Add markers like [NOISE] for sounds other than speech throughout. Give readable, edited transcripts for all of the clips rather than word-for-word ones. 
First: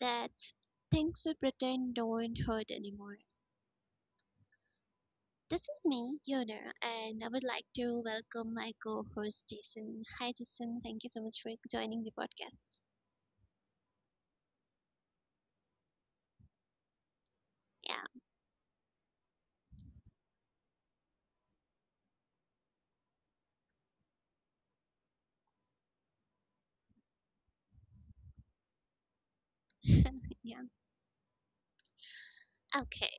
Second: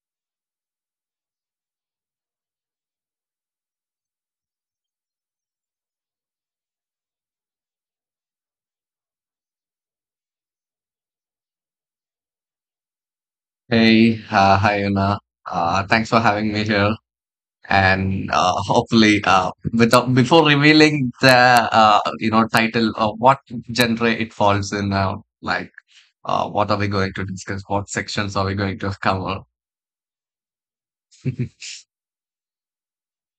That's things we pretend don't hurt anymore. This is me, Yona, and I would like to welcome my co host, Jason. Hi, Jason. Thank you so much for joining the podcast. Hi, Una. Thanks for having me here. Yeah, Without before revealing the title of what genre it falls in, like what are we going to discuss? What sections are we going to cover? [LAUGHS] yeah. [LAUGHS] Okay.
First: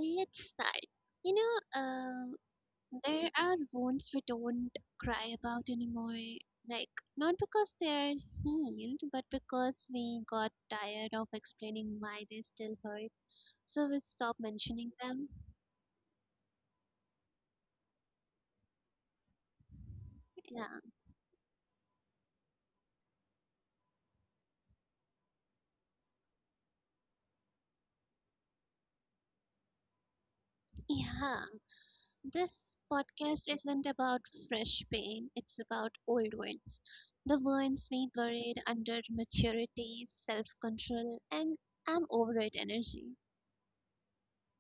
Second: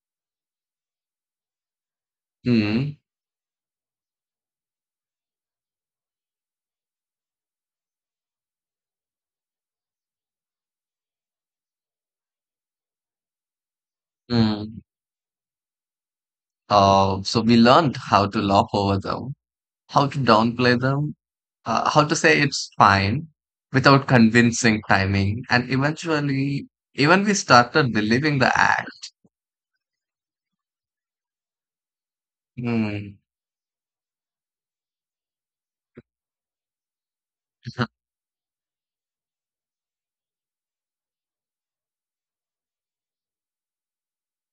Let's start. You know, um, Mm, there are wounds we don't cry about anymore. Like, not because they're healed, but because we got tired of explaining why they still hurt. So we stop mm. mentioning them. So we learned how to laugh over them, how to Yeah. downplay them, how to say it's fine without convincing timing, and eventually, even we started believing the act. Yeah. This Hmm. podcast isn't about fresh pain, it's about old ones. The ones we buried under maturity, self control, and I'm over it energy.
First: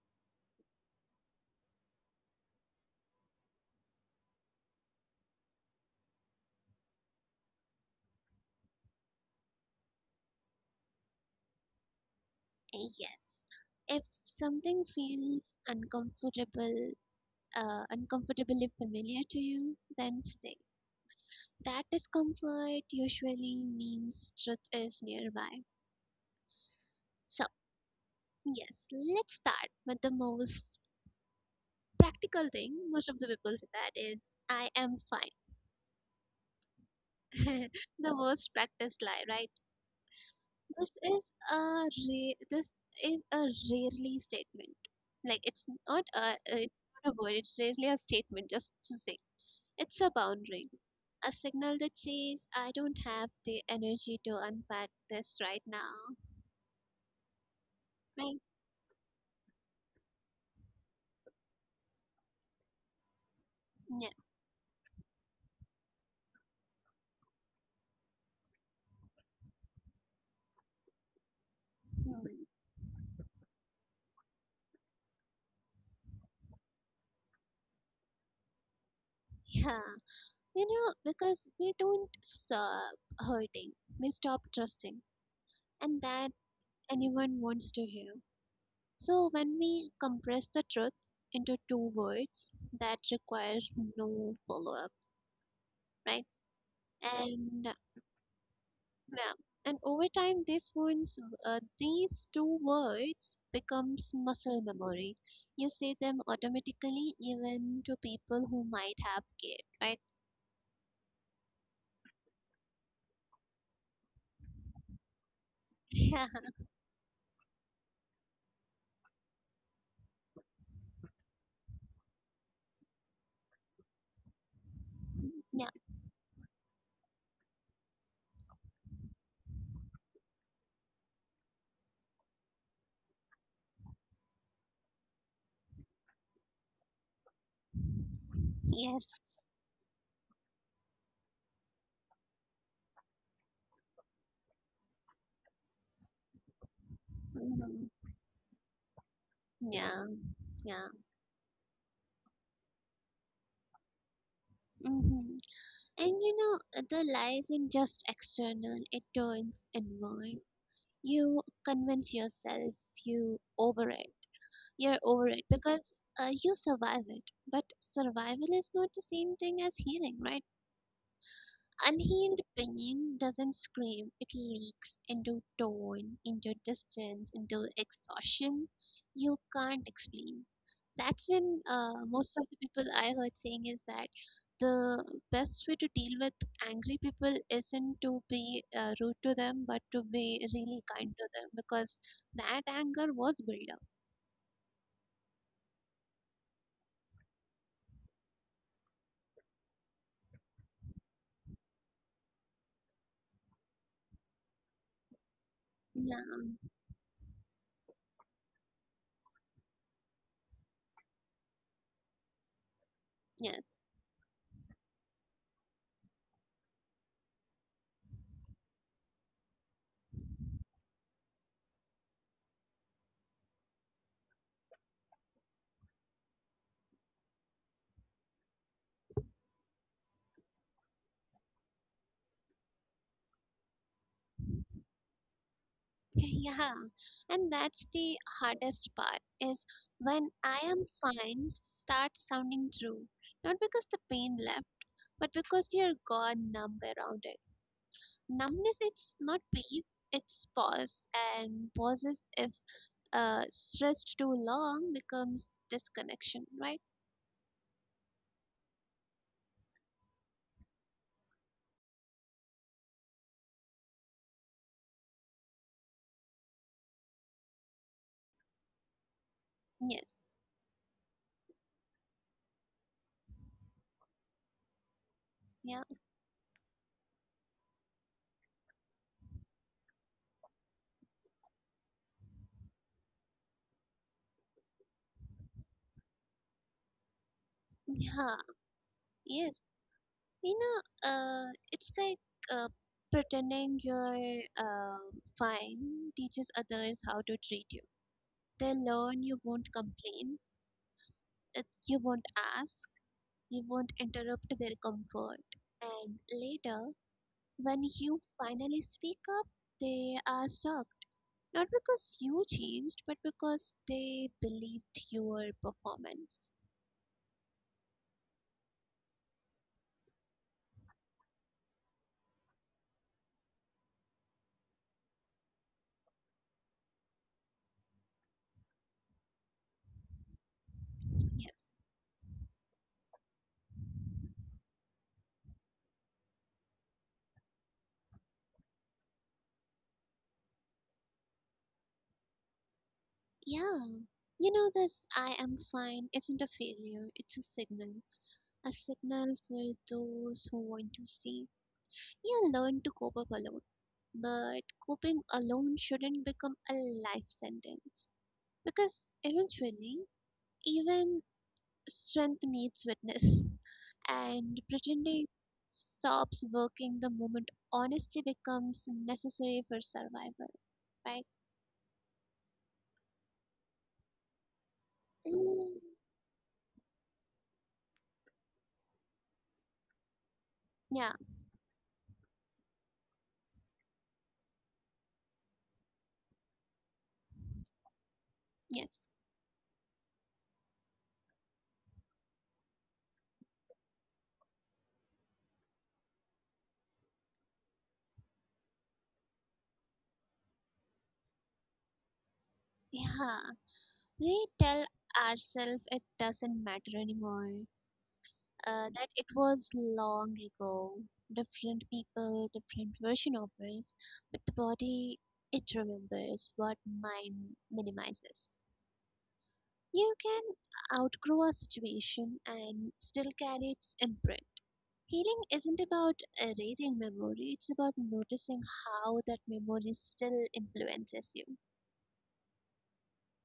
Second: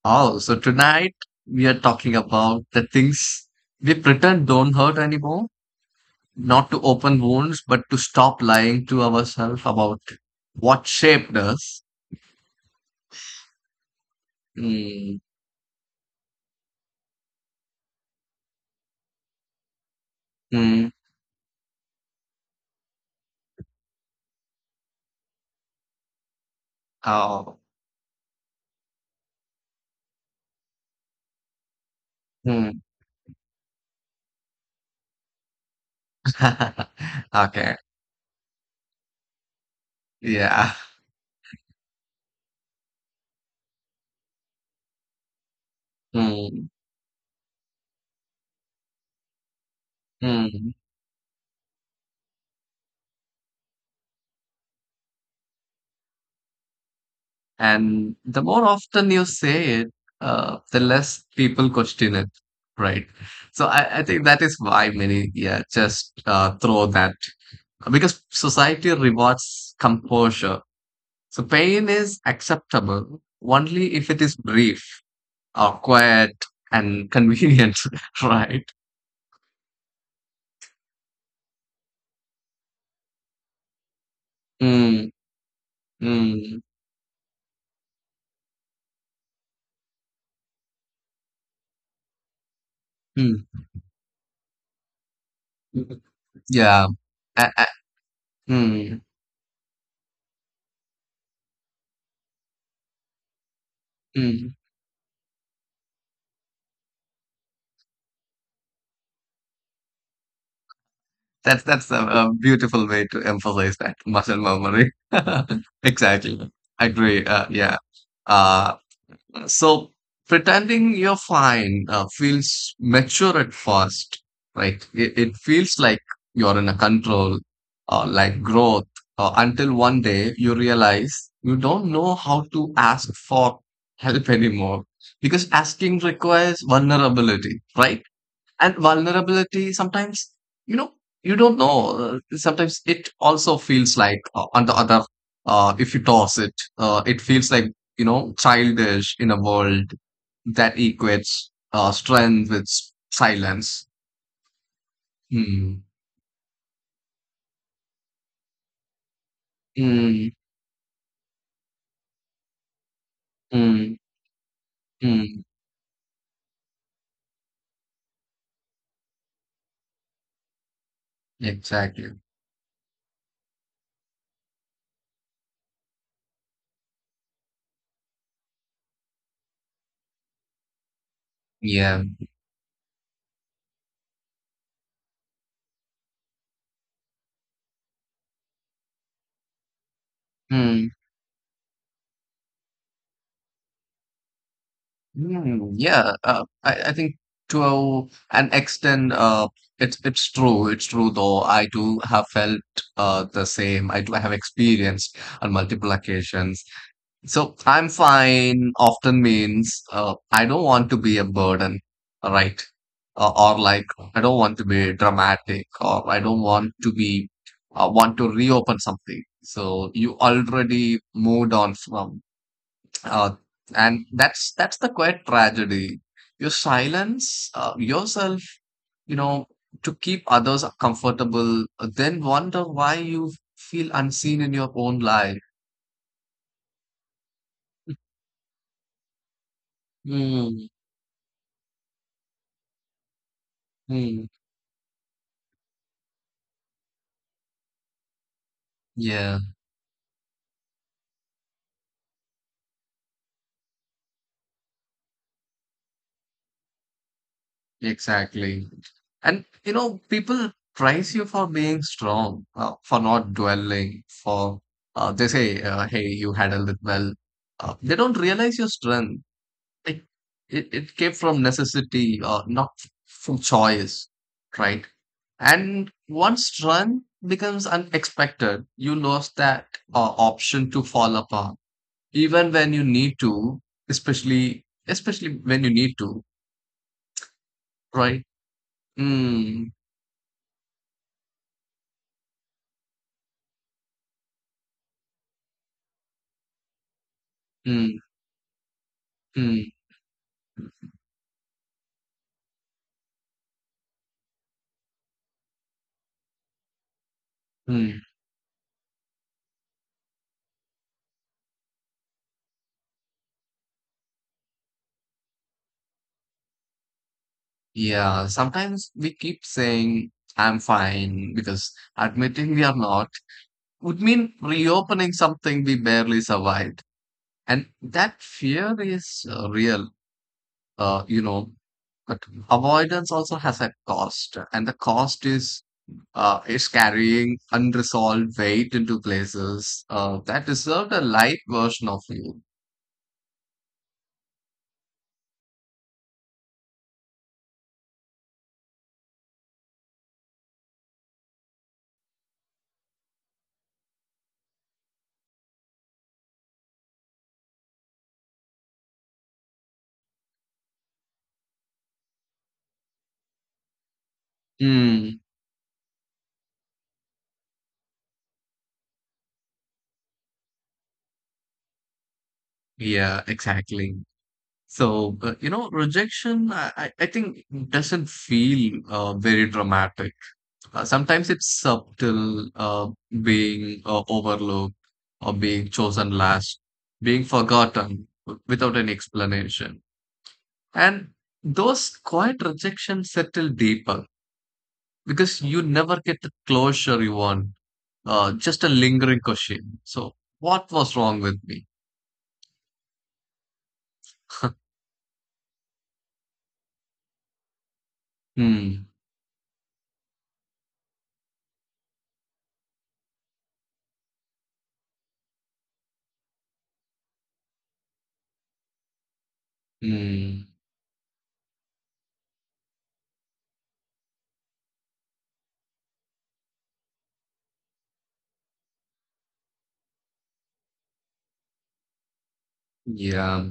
Oh, so tonight we are talking about the things we pretend don't hurt anymore, not to open wounds, but to stop lying to ourselves about what shaped us. Yes. If something Mm. feels uncomfortably familiar to you, then stay. Mm. That discomfort usually means truth is nearby. So, Oh. yes, let's start with the most practical thing. Mm. Most of the people say that is, I am [LAUGHS] fine. Okay. [LAUGHS] The most practiced lie, right? Yeah. This is a rarely statement. Like it's not a Mm. it's not a word. It's rarely a statement just to say. It's a boundary, Mm. a signal that says, I don't have the energy to unpack this right now. And Right? the more often you say it, the less people question it, right? So I think Yes. that is why many, yeah, just throw that because society rewards composure. So pain is Hmm. acceptable only if it is brief or quiet and convenient, [LAUGHS] right? Yeah. You know, because we don't stop hurting, we stop trusting, Mm, and that mm, anyone wants to hear. So when we compress the truth into two words, that mm. requires no follow up, right? Yeah. And I, mm, yeah. And over time, these ones, these two words becomes mm. muscle memory. You say them automatically, even to people who might have kid, right? That's a beautiful way to emphasize that muscle memory. [LAUGHS] [LAUGHS] Yeah. Exactly. I agree. Yeah. Uh, so pretending you're fine, feels mature at first, right? It Yeah. feels like you're in a control or like growth, until one day you realize you don't know how to ask for help [LAUGHS] anymore because asking requires vulnerability, right? And Yes. vulnerability sometimes, you know, you don't know, sometimes it also feels like on the other if you toss it, it feels like, Mhm. you know, childish in a world Yeah. that Yeah. equates strength with silence. Hmm. Hmm. And you know, the lie isn't just external, it turns Mm, inward. You convince yourself you over mm, it. You're over it mm. because you survive it. But survival is not the same thing as healing, right? Exactly. Unhealed pain doesn't scream, it leaks into tone, into distance, into exhaustion you can't explain. That's when Yeah. most of the people I heard saying is that the best way to deal with angry people isn't to be rude to them, but to be really Hmm. kind to them because that anger was built up. I think to an extent, it's true. It's true, though. I do have felt the same. I do have experienced on multiple Yeah. occasions. So I'm fine often means I don't want to be a burden, right? Or Yes. like I don't want to be dramatic, or I don't want to be want to reopen something. So you already moved on from uh, and that's the quiet tragedy. You silence yourself, you know, to keep others comfortable, then wonder why you feel unseen in your own life. Yeah, and that's the hardest part is when I Mm, am fine starts sounding true. Not because the pain mm. left, but because you're gone numb around it. Numbness is not Yeah, peace, it's pause. And pauses, if stressed too long, becomes disconnection, right? exactly. And you know, people praise you for being strong, for not dwelling, for they say, "Hey, you handled it well." They don't realize your strength like Yes. it came from necessity or not from choice, right? Yeah. And once run becomes unexpected, you lost that option to fall apart, even when you need to, especially especially when you need to, right? Yeah. Yes. Mm, You know, it's like uh, Pretending you're fine teaches others how to treat you. mm, They learn you won't mm, complain, that you won't ask, you won't interrupt their comfort. And later, when mm. you finally speak up, they are shocked. Not because you changed, but because they believed your performance. Yeah, sometimes we keep saying I'm fine because admitting we are not would mean reopening something we barely survived. And that fear is real, you know, Yes. but avoidance also has a cost. And the cost is carrying unresolved weight into places that deserve a light version of you. Yeah. You know, this I am fine isn't a failure, it's a signal. A signal for those who want to see. You learn to cope up alone. But coping alone shouldn't become a life sentence because eventually, even strength needs witness, [LAUGHS] and pretending Mm, stops working the moment honesty becomes necessary for survival, right? yeah, exactly. So, you know, Mm, rejection, I think doesn't feel very dramatic. Yeah, Sometimes it's subtle, being overlooked or being chosen last, being forgotten without an yes. explanation. And those quiet rejections settle deeper because you never get the closure you want, just a lingering question. So, what was wrong with me? Yeah, we [LAUGHS] tell ourselves it doesn't matter anymore, Hmm. that it was long ago. Different people, different version of us, but the body it remembers what mind minimizes. You can Hmm. outgrow a situation and still carry its imprint. Healing isn't about erasing memory, it's about noticing how that memory still influences you. Yeah.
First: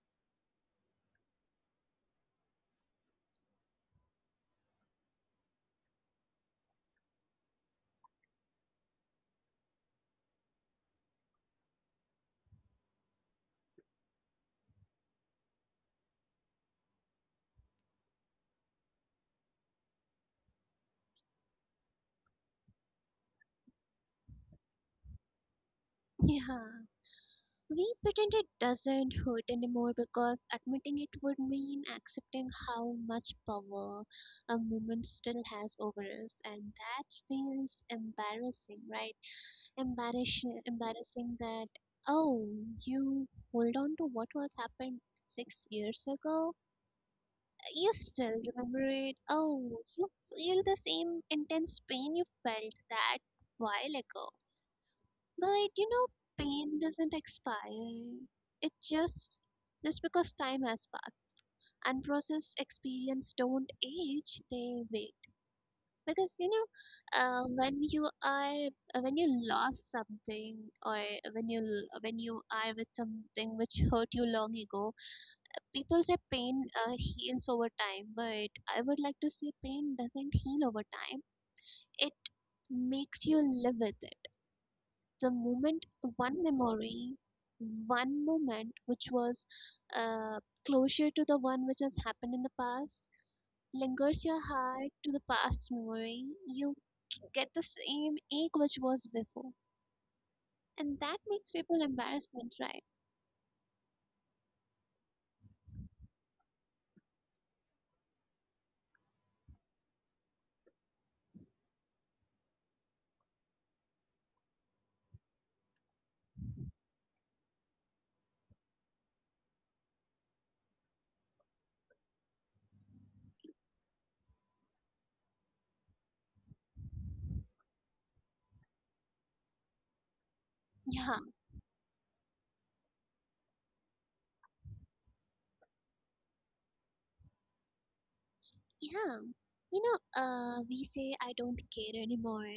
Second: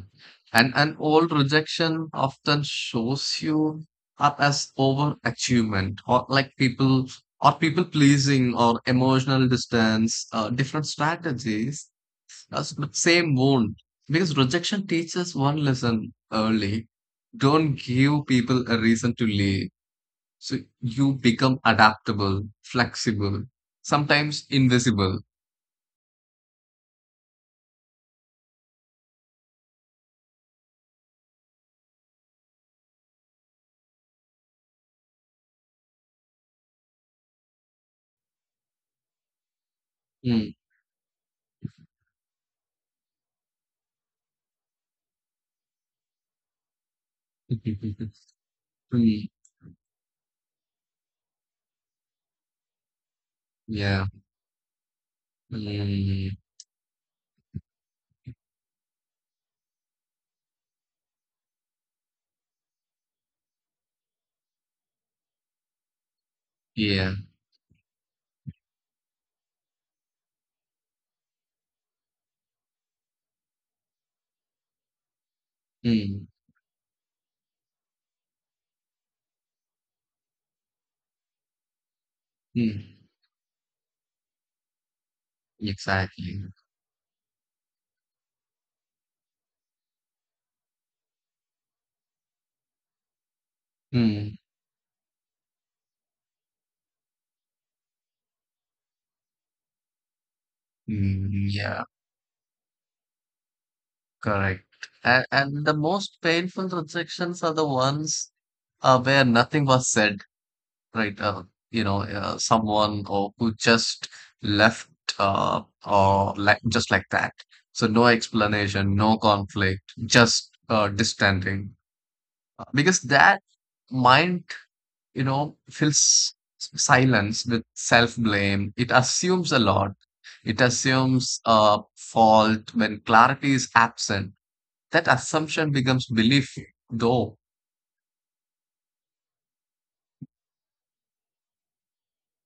And all rejection often shows you up as overachievement or like people or people pleasing or emotional distance, different strategies. That's the same wound. Because rejection teaches one lesson early. Don't give people a reason to leave. So you become adaptable, flexible, sometimes invisible. [LAUGHS] Yeah. We pretend it doesn't hurt anymore because admitting it would mean accepting how much power a woman still has over us, and that feels embarrassing, right? Mm. Embarrassing that oh, you hold on to what was happened 6 years ago. You [LAUGHS] still remember it. Mm. Oh, you feel the same intense pain you felt that while Yeah. ago, but you know, Mm. pain doesn't expire. It just because time has passed. Unprocessed experience don't age; they wait. Because you know, Yeah. uh, when you are when you lost something, or when you are with something which hurt you long ago, people say Mm, pain heals over time. But I would like to say pain doesn't heal over time. It mm, makes you live with it the moment, exactly. one memory, one moment which was uh, closure to the one which has happened in the past, lingers your Mm, heart to the past memory. You get the same ache which was before. And that makes mm, people yeah, embarrassment, right? correct. And the most painful rejections are the ones where nothing was said, right? You know, someone or who just left or like just like that. So no explanation, no conflict, just distancing. Because that mind, you know, fills silence with self blame. It assumes a lot. It Yeah, assumes a fault when clarity is absent. That assumption becomes belief, though. yeah. You know, we say I don't care anymore,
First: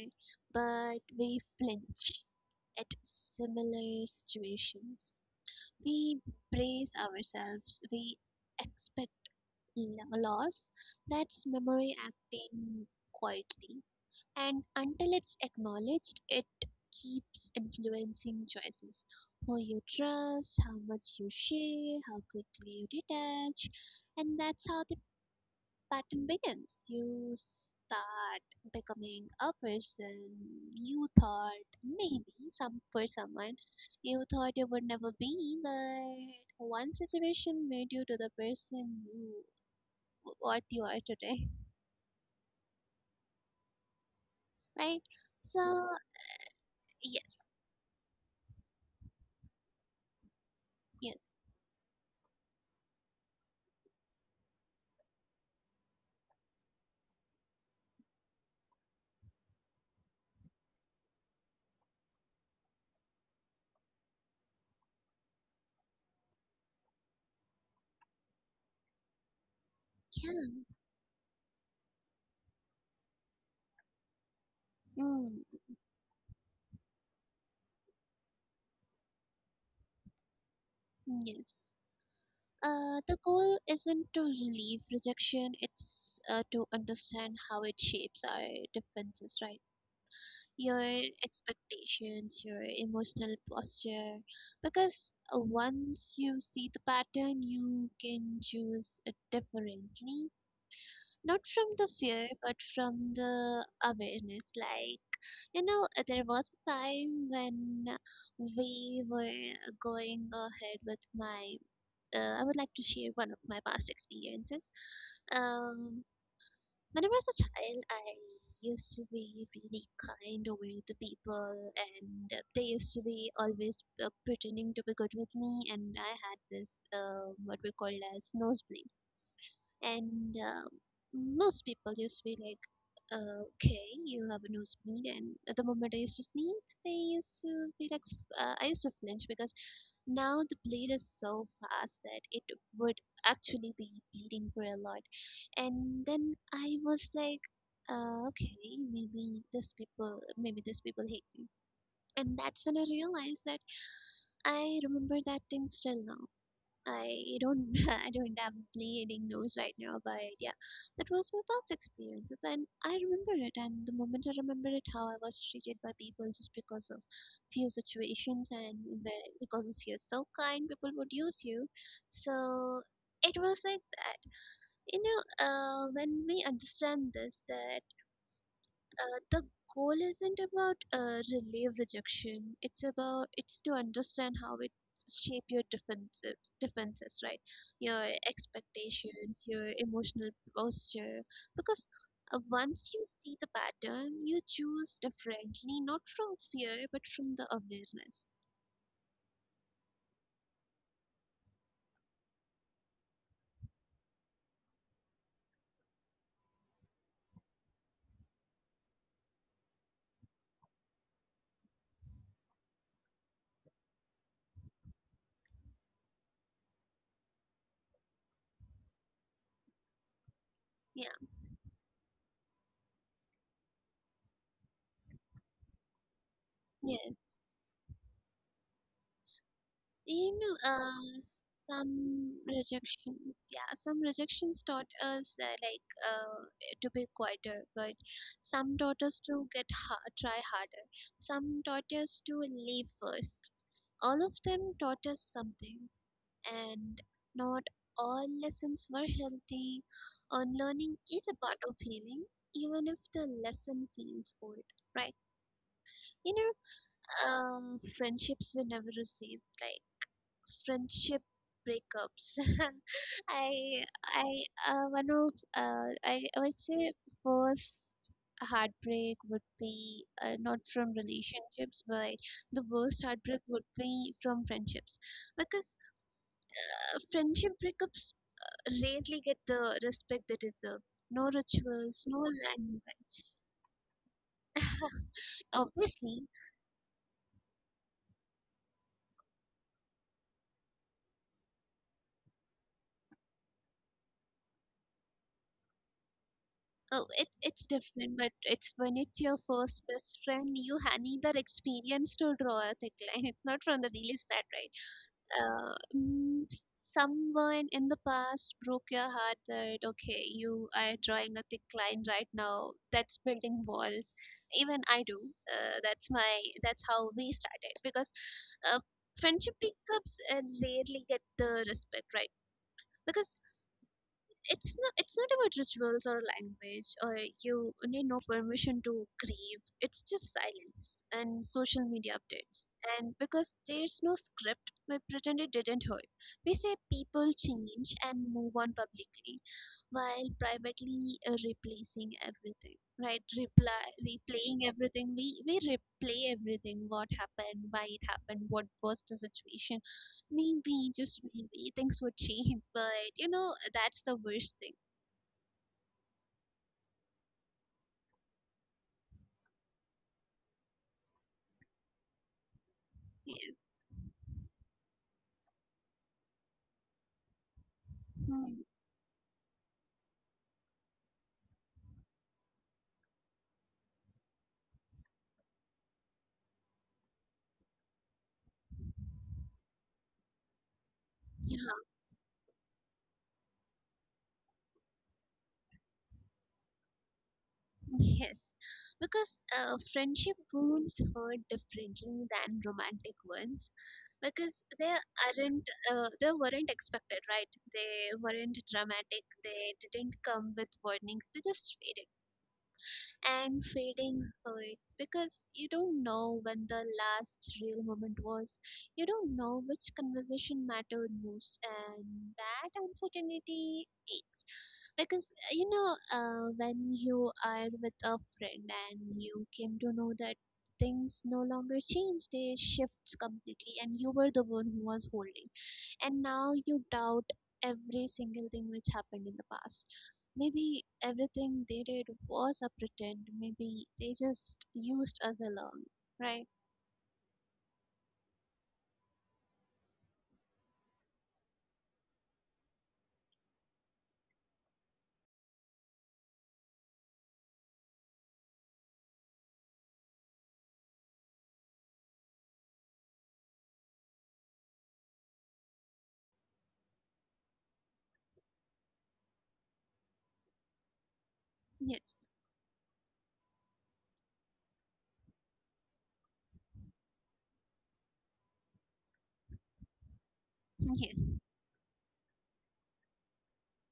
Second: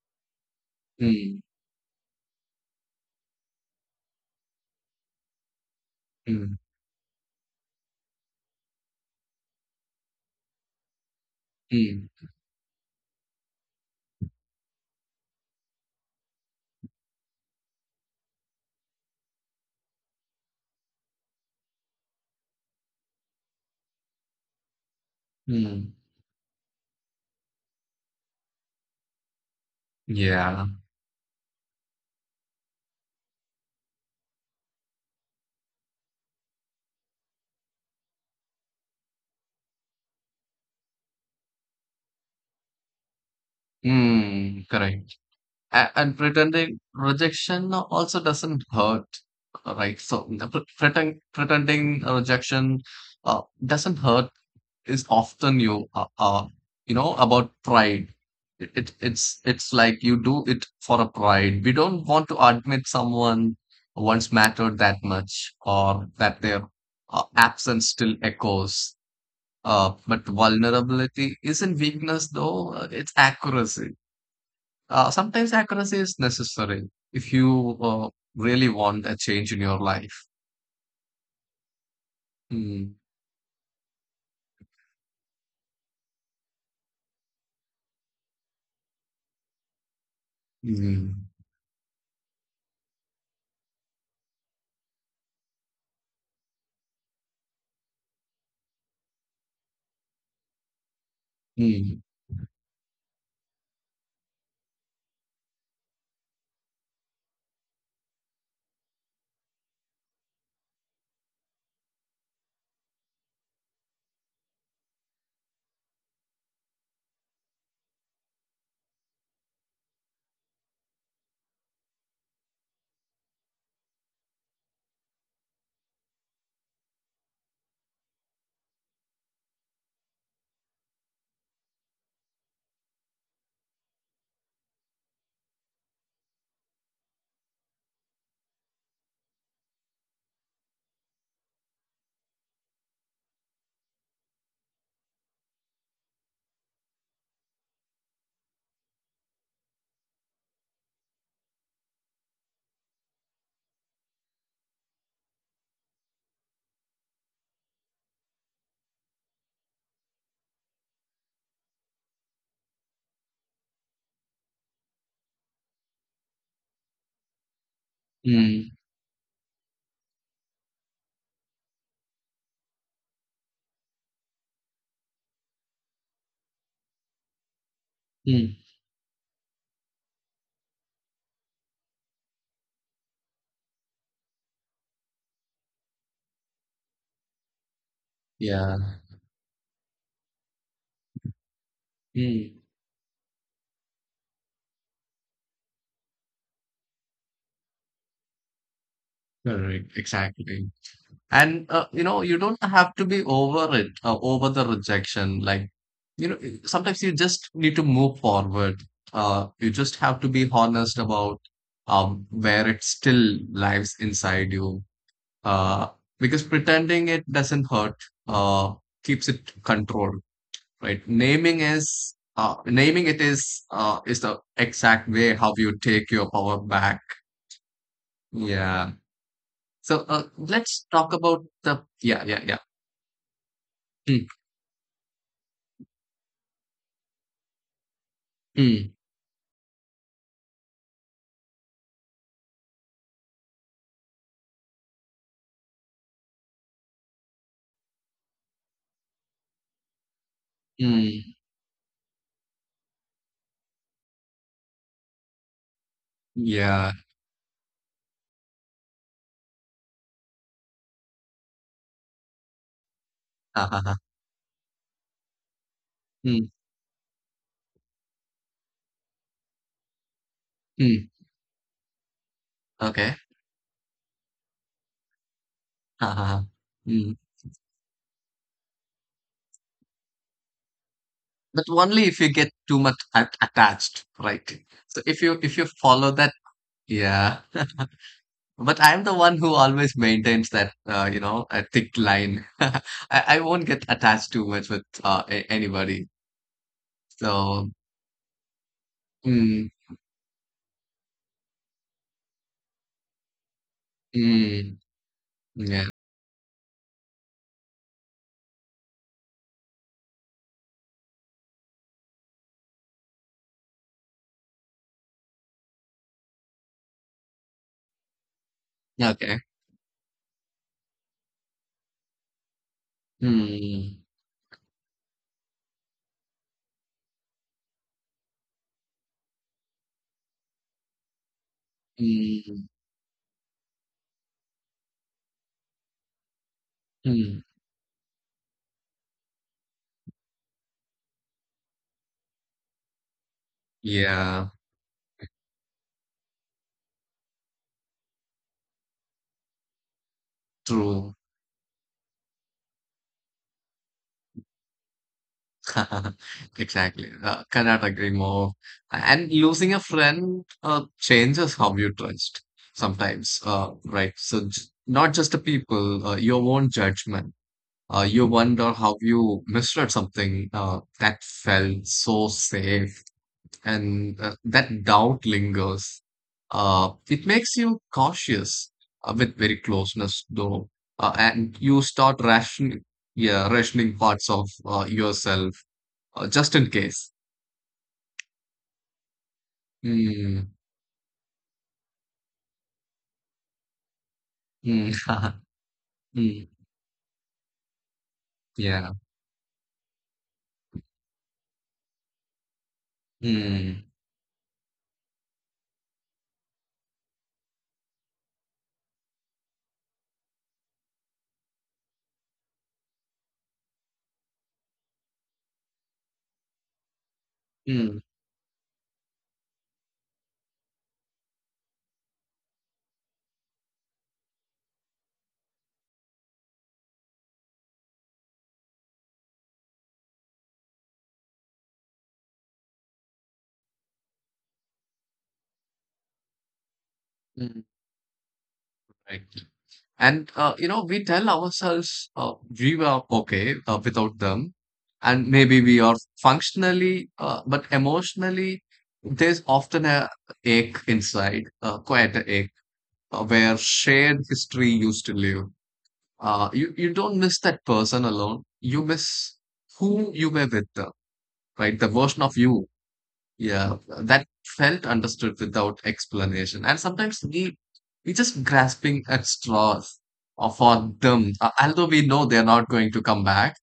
but we Mm, flinch at similar situations. We mm, brace ourselves. We expect in a loss, that's memory mm, acting quietly. And until it's acknowledged, it keeps influencing choices. Who you trust, how much you share, how quickly you detach. And that's how the mm. pattern begins. You start becoming a person Yeah. you thought maybe some for someone you thought you would never be, but one situation made you to the person you what you are today, Mm, right? correct. So And pretending yes, rejection also doesn't hurt, right? So the pre- yes, pretend, pretending rejection doesn't hurt is often you you know about pride, it's like you do it for a pride, we don't want to admit someone once mattered that much or that their absence still echoes, yeah, but vulnerability isn't weakness, though, it's accuracy, mm, sometimes accuracy is necessary if you really want a change in your life. yes. Mm. The goal isn't to relieve rejection; it's to understand how it shapes our defenses, right? Your Mm. expectations, your emotional posture, because once you see the pattern, you can choose it differently, not from the Mm. fear but from the awareness like. There was a time when we were going ahead with my. I would like to share one of my past experiences. Um, when I was a child, I used to be really kind over the people, and they used to be always pretending to be good with me. And I had this what we call as nosebleed and most people used to be like okay you have a nosebleed, and at the moment I used to sneeze I used to be like I used to flinch because now the bleed is so fast that it would actually be bleeding for a lot. And then I was like okay, maybe this people hate me. And that's when I realized that I remember that thing still now. I don't [LAUGHS] I don't am needing those right now, but yeah, that was my past experiences, and I remember it. And the moment I remember it, how I was treated by people just because of few situations and Mm. Because of you're so kind, people would use you. So it was like that. You know, when we understand this, that Mm. The goal isn't about relieve rejection, it's about it's to understand how it shape your defensive defenses, right? Your Yeah. expectations, your emotional posture, because Hmm. once you see the pattern you choose differently, not from fear but from the awareness. Correct, exactly. And you know, you don't have to be over it, over the rejection. Like, you know, sometimes you just need to move forward. You just have to be honest about where it still lies inside you. Uh, because pretending it doesn't hurt, uh, keeps it controlled, Yeah, right? Naming it is the exact way how you take your power back. yes. Yeah. So You know, let's talk about the yeah, some yeah, yeah. rejections, yeah, some Mm, rejections taught us to be quieter, but some taught mm, us to get ha try harder. Some taught us to leave first. All of them taught us something, and not all lessons were healthy. Unlearning is a mm, part of healing, even if the lesson feels old, right? You know, yeah. Friendships we never received, like friendship breakups. [LAUGHS] uh, uh, uh, I one of I would mm, say first heartbreak would be not from mm, relationships, but the worst okay. heartbreak would be from friendships, because uh, uh, uh, mm. friendship breakups rarely get the respect they deserve. No But rituals, no only if you get too much language. at- attached, right? So [LAUGHS] if you follow Obviously. that, yeah. But I'm the one who always maintains that, you know, a thick line. [LAUGHS] I won't get attached too much with anybody. Oh, it's So different, but it's when it's your first mm, best friend, you need that experience to draw a thick line. It's not from the daily start, right? mm, Uh, yeah, mm, Someone in the past broke your heart that, okay, you are drawing a thick line right now. That's building walls. Even I do. That's my, that's how we started because uh, okay. friendship pickups rarely get the respect, right? Because Mm, it's not about rituals or language or you need no permission to grieve. It's just silence and social media updates, mm, and because there's no script we pretend it didn't hurt. We say people mm, change and move on publicly, while privately replacing everything right reply yeah. replaying everything. We replay everything, what happened, why it happened, what was the situation. Maybe, just True. maybe, things would change, [LAUGHS] but you know, that's the worst thing. [LAUGHS] Exactly. Cannot agree more. And losing a friend changes how you trust sometimes, Yes. Right? So j not just the people, your own judgment. You Hmm. wonder how you misread something that felt so safe, and that doubt lingers. It makes you cautious with very closeness, though, Yeah. and [LAUGHS] you start rationing, yeah, rationing parts of yourself. Just in case. Yes. Because friendship Mm, wounds hurt differently than romantic ones, because mm, [LAUGHS] they mm, weren't expected, right? They weren't yeah. dramatic, they didn't come with warnings, they just faded. And Mm, fading hurts because you don't know when the last real moment was. You don't know which conversation mattered most, and that uncertainty aches. Because when you are with a mm, friend and you came to know that things no longer change, they shifts completely, and you were the one who was holding, and now you doubt every single thing which happened in the past. Maybe everything they did was a pretend. Maybe they just used us along, right? mm. Right. And you know, we tell ourselves we were okay without them, and maybe we are functionally, but emotionally, there's often a ache inside, quite a ache, where shared history used to live. You don't miss that person alone. You miss who you were with, right? The Yes, version of you. Yeah, that felt understood without explanation. And sometimes we just grasping at straws [LAUGHS] yes. for them, although we know they're not going to come back.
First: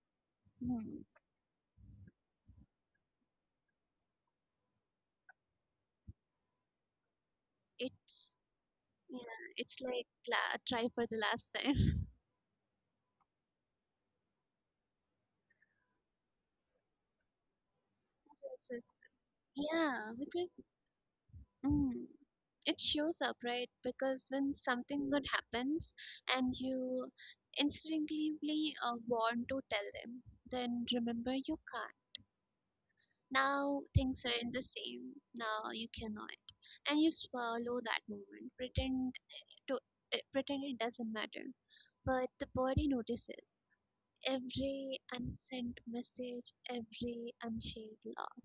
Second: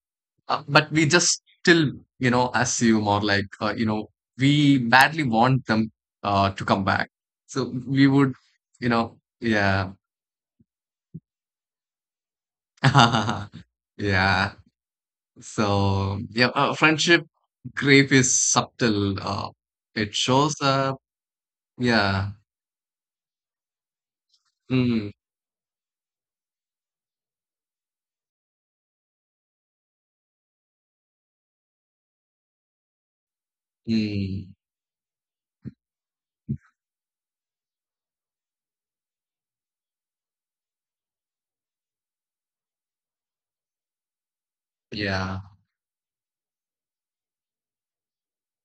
But Hmm. we just still, you know, assume or like, you know, we badly want them to come back. So we would, It's you know, yeah, it's yeah, like try for the last time. [LAUGHS] [LAUGHS] yeah. So yeah, friendship grief is subtle. It Yeah, shows because up. mm, Yeah. it shows up, right? Because when Hmm. something good happens and you instinctively want to tell them, then remember you can't. Now things Mm, are in the same. Now you cannot. And you swallow that moment. To pretend it doesn't matter. But the body notices every yeah. unsent message, every unshared love.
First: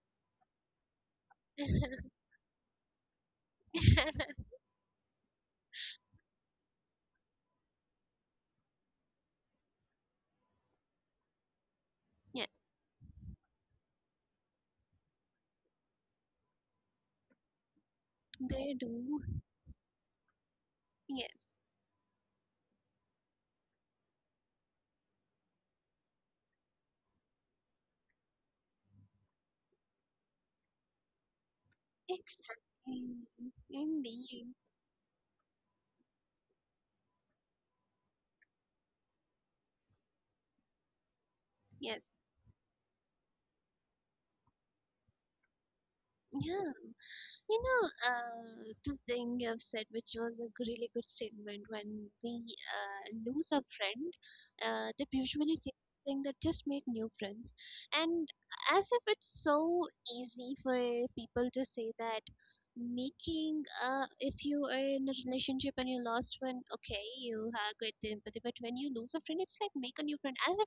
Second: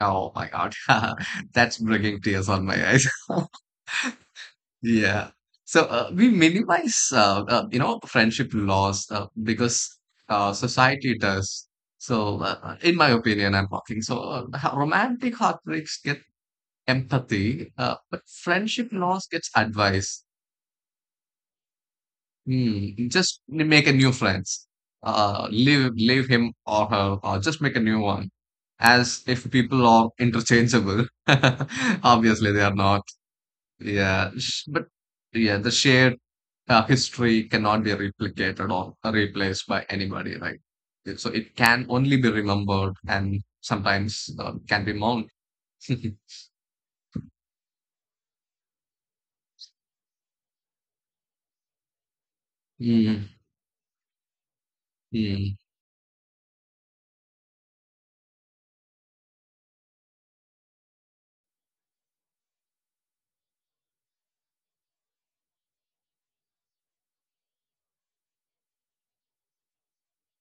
Oh my God. [LAUGHS] That's bringing tears on my eyes. [LAUGHS] Yeah. So we minimize, you know, friendship loss because society does. [LAUGHS] So, Yes, in my opinion, I'm talking. So, romantic heartbreaks get empathy, but they friendship do. loss gets advice. Yes, Hmm. Just make a new friends. Leave him or her, or just make a new one. As if people are interchangeable. [LAUGHS] Obviously, they are not. exactly. Yeah, Indeed. sh- but yeah, the shared history cannot be replicated or replaced by anybody, right? So it can Yes. only be remembered, and sometimes can be mourned. [LAUGHS] Yeah, you know, the thing you've said, which was a really good statement, when we Mm, lose a friend, they usually say mm. thing that just make new friends, and as if it's so easy for people to say that making if you are in a relationship and you lost one, okay, you have good empathy, but when you lose a friend, it's like make a new friend, as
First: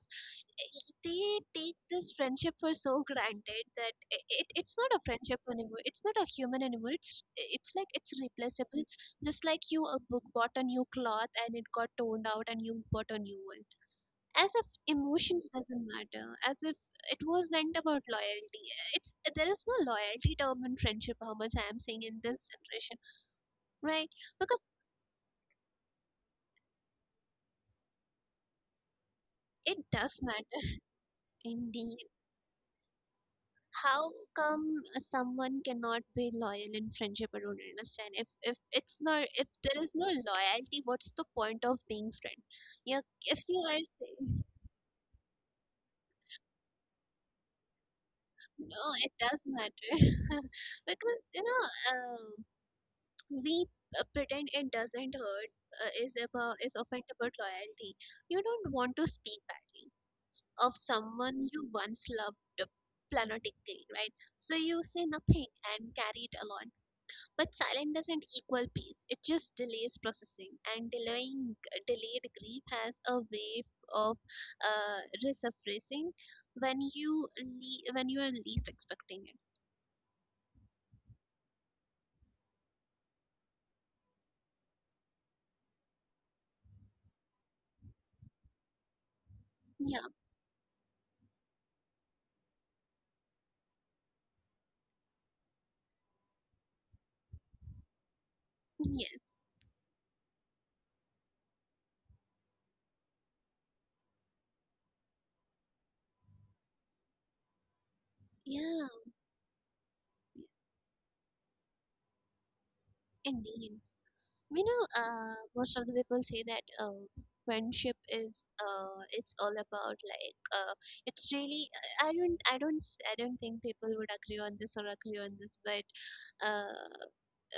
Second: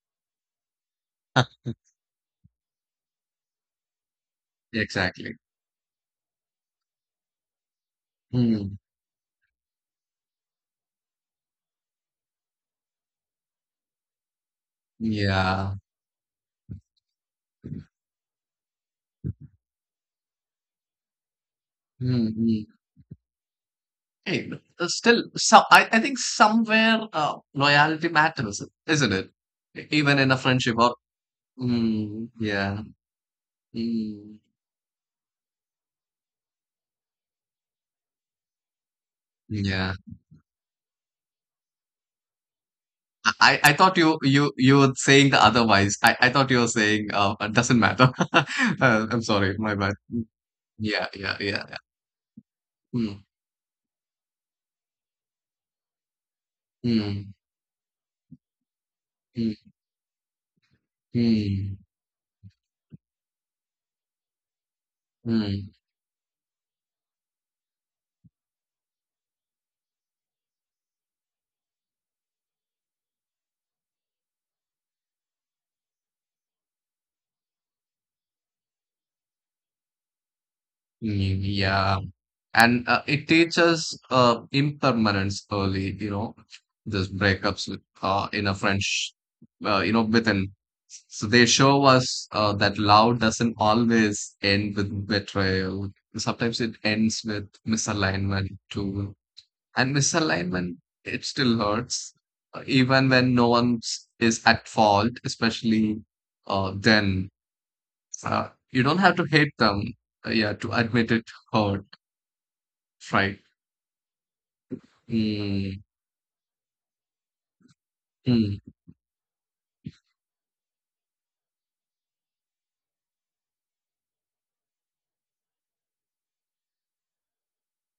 they take this friendship for so granted that it, it [LAUGHS] it's not a Exactly. friendship anymore, it's not a human anymore, it's like it's Mm, replaceable, just like you a book bought a new cloth and it got torn out and you bought a new one, as if emotions yeah. doesn't matter, as if it wasn't about loyalty, it's there is no loyalty term in friendship, how much I am seeing Mm, in this mm. generation, right? Hey, Because still, so I think somewhere loyalty matters, isn't it? E- it Even in a does friendship, or matter, indeed. mm, yeah, How mm, come someone cannot be loyal in friendship? I don't understand. If it's not, if yeah. there is no loyalty, what's the point of being friend? You, I, if I I you thought are you you saying you were saying the otherwise. I thought you were saying it doesn't matter. [LAUGHS] Uh, no, I'm it sorry, does my bad. matter. Yeah, [LAUGHS] yeah, Because yeah, you yeah. know, uh, Mm, we pretend it doesn't hurt is about, is often mm, about loyalty. You don't want to mm, speak badly of someone mm, you once loved platonically, right? So you say mm, nothing and carry it along. But silent doesn't equal peace. It just delays processing, and delaying delayed grief has a way of resurfacing when when you are least expecting it. mm, yeah. And it teaches impermanence early, you know, this breakups with, in a French, you know, Yeah, within. So they show us that love doesn't always end with betrayal. Sometimes it ends with misalignment too. yes, And misalignment, it still hurts, even when no one is at fault, especially then. You don't have to yeah, hate them, yeah, to admit it hurt, right? indeed. You know, Mm, most of the people say that friendship mm, is it's all about like it's really I don't I don't I don't think people would agree on this or agree on this, but uh.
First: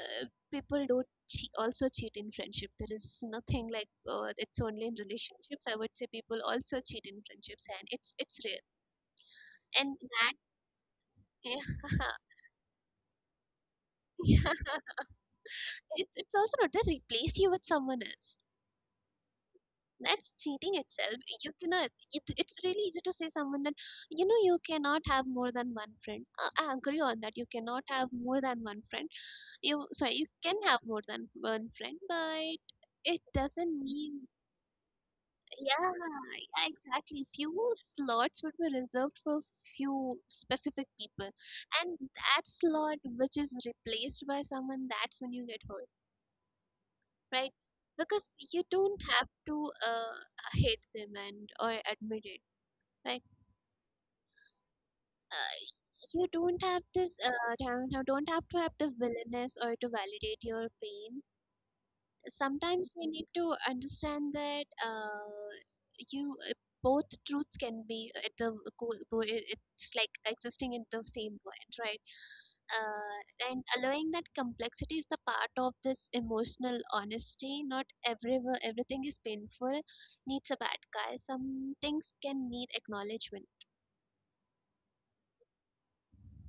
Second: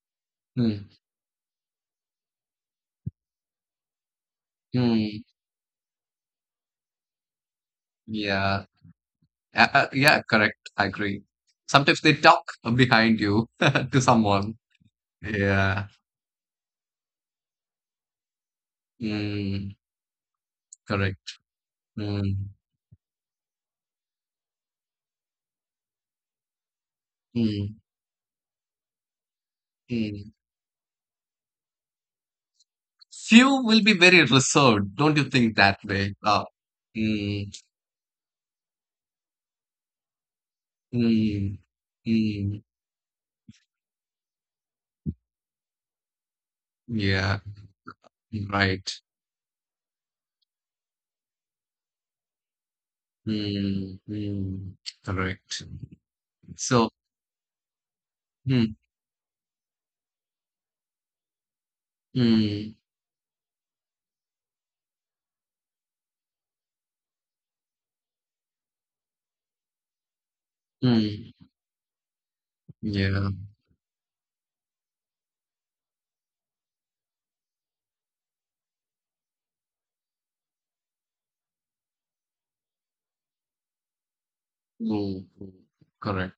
uh, people mm, don't also cheat in friendship. There is nothing like it's only in mm. relationships. I would say people also cheat in friendships, and it's rare. Yeah, And yeah, that, correct. I agree. yeah, Sometimes they talk behind you [LAUGHS] to [LAUGHS] yeah, someone. Yeah, it's also not they replace you with someone else. mm, That's cheating itself. correct. You cannot. It, Mm, it's really easy to say someone that you know you cannot have more than one friend. I agree on that. You mm, cannot have more than one friend. You sorry, you mm. can have more than one friend, but it Few will doesn't be very mean. reserved. Don't you think Yeah, that way? Yeah, exactly. Mm, Few slots would be reserved for few specific people, mm, and that mm. slot which is replaced by someone, that's when you get hurt, Yeah, right? Because you don't right. have to hate them and or admit it, right? Mm, mm, correct. Uh, you don't have So, this don't have to have mm, the willingness or to validate your pain. mm, Sometimes we need to understand that you both truths can be at the it's like existing in the mm. same point, right? Yeah, Uh, and allowing that complexity is the part of this emotional honesty. Not everything is painful needs a bad guy. Some things can need acknowledgement. mm, mm, correct.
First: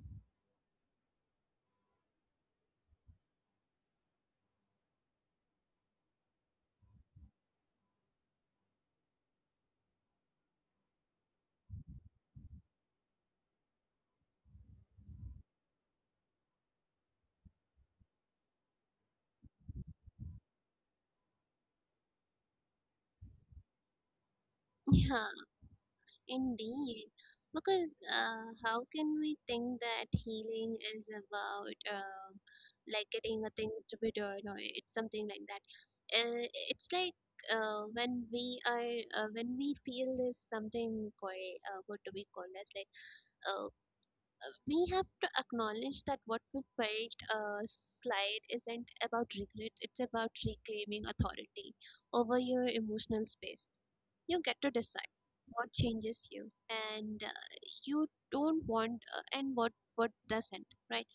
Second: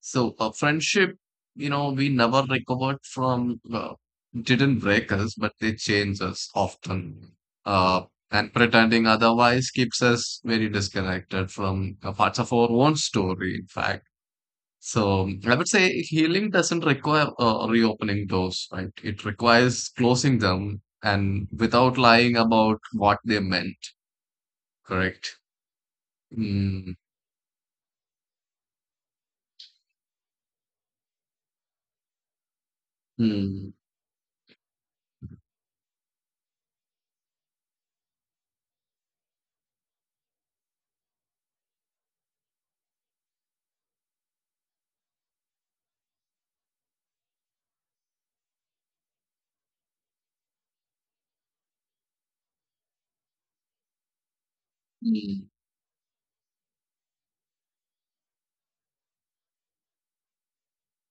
So a friendship, you know, we never recovered from, didn't break us, but they change us often. Uh, and pretending otherwise keeps us very disconnected from parts of our own story, in fact. So I would say healing doesn't require reopening doors, right? It requires closing them and without lying about what they meant, [LAUGHS] correct? Yeah. Mm, Indeed, because how can we think that healing is about like getting mm, things to be done or it's something like that? It's like when we are when we feel this something called what do we call as like uh, we have to acknowledge that what we felt slide isn't about regret; it's about reclaiming authority over your emotional space. You get to decide mm, what changes you and you don't want and what doesn't, right?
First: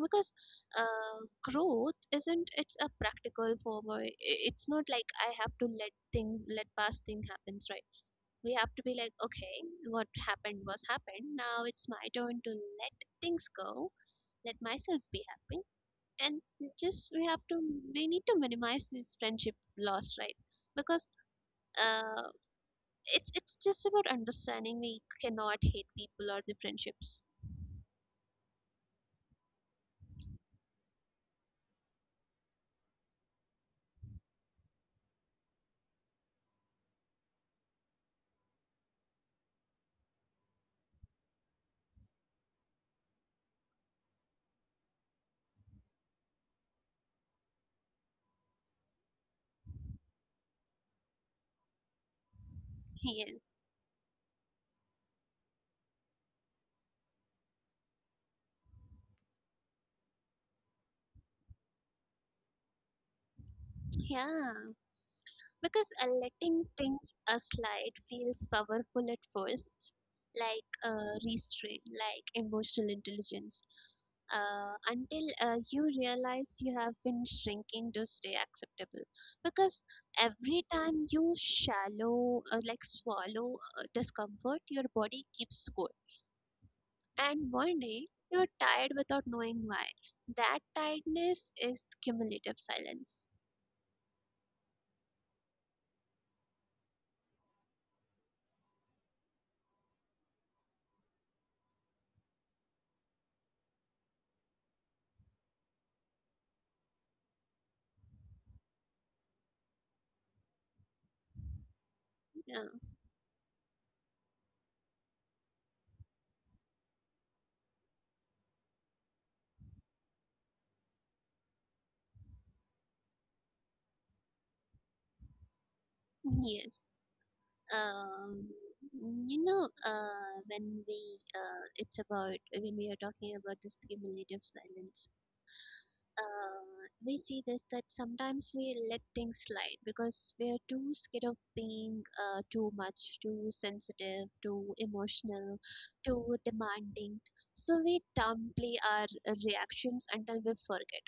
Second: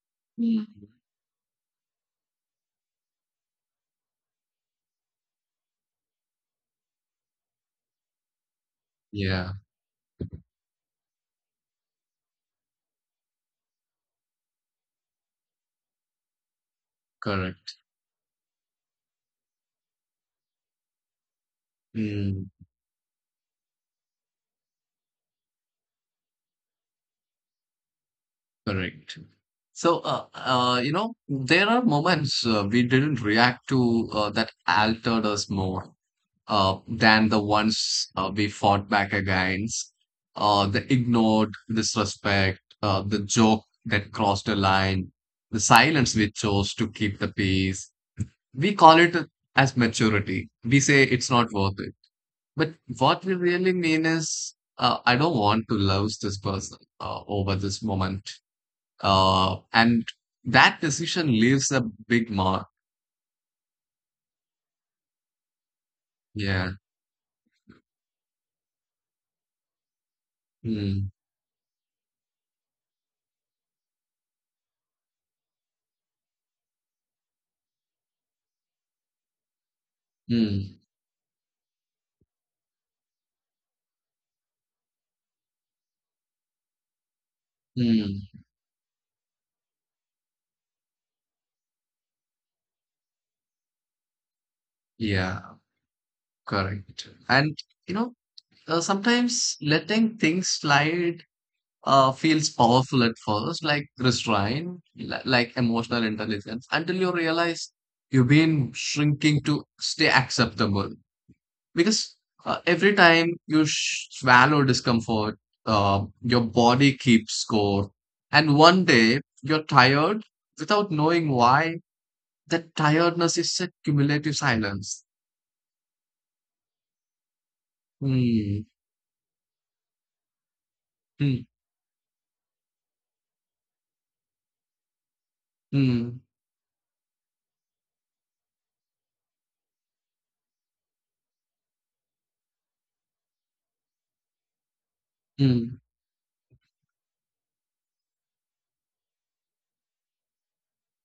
Because mm. uh, growth isn't, it's a practical form or it's not like I have to let thing let past thing happens, right? We have to be like, Yeah, okay, what happened was happened, now it's my turn to let things go, let myself be happy, and just we have to, correct. we need to minimize this friendship loss, right? Because uh, Mm. it's just about understanding. We cannot hate people or the friendships. Correct. So, there are moments we didn't react to that altered us more than the ones we fought back against. The ignored disrespect, the joke that crossed a line, the silence we chose to keep the peace. We call it as maturity. We say it's not worth it. But what we really Yes. mean is, I don't want to lose this person over this moment. And that decision leaves a big mark. Yeah. Because letting Yeah. things slide feels powerful at first, like Mm, restraint, like emotional intelligence, until you realize you have been shrinking to stay acceptable. Because every mm, time you shallow, like swallow discomfort, your body keeps score. And one day, mm. you're tired without knowing why. That tiredness is cumulative silence. Yeah, correct. And, you know, sometimes letting things slide feels powerful at first, like restraint, like emotional intelligence, until you realize you've been shrinking to stay acceptable. Because Yeah. Every time you swallow discomfort, your body keeps score. And one day you're tired without knowing why. That tiredness is a cumulative silence. Yes. Um, Hmm, you know, hmm, it's about, when we are talking about this cumulative silence, hmm, uh, we see this that sometimes we let things slide because we are too scared of being too much, too sensitive, too emotional, hmm, too demanding. So we downplay our reactions until we forget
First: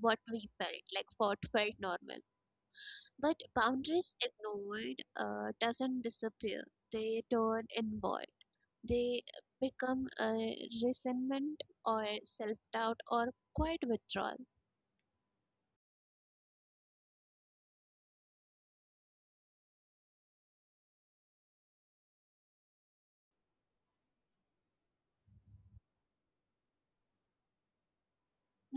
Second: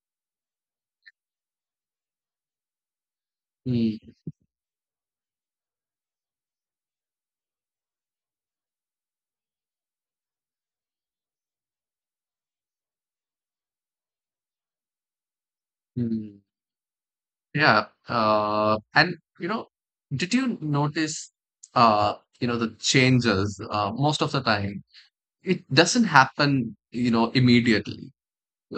what we felt, like what felt normal. But hmm, boundaries ignored doesn't disappear; they turn inward. They become resentment or self doubt or quiet withdrawal. hmm. Yeah. And you know, did you notice, uh, you know, the changes, most of the time? It doesn't happen, you know, immediately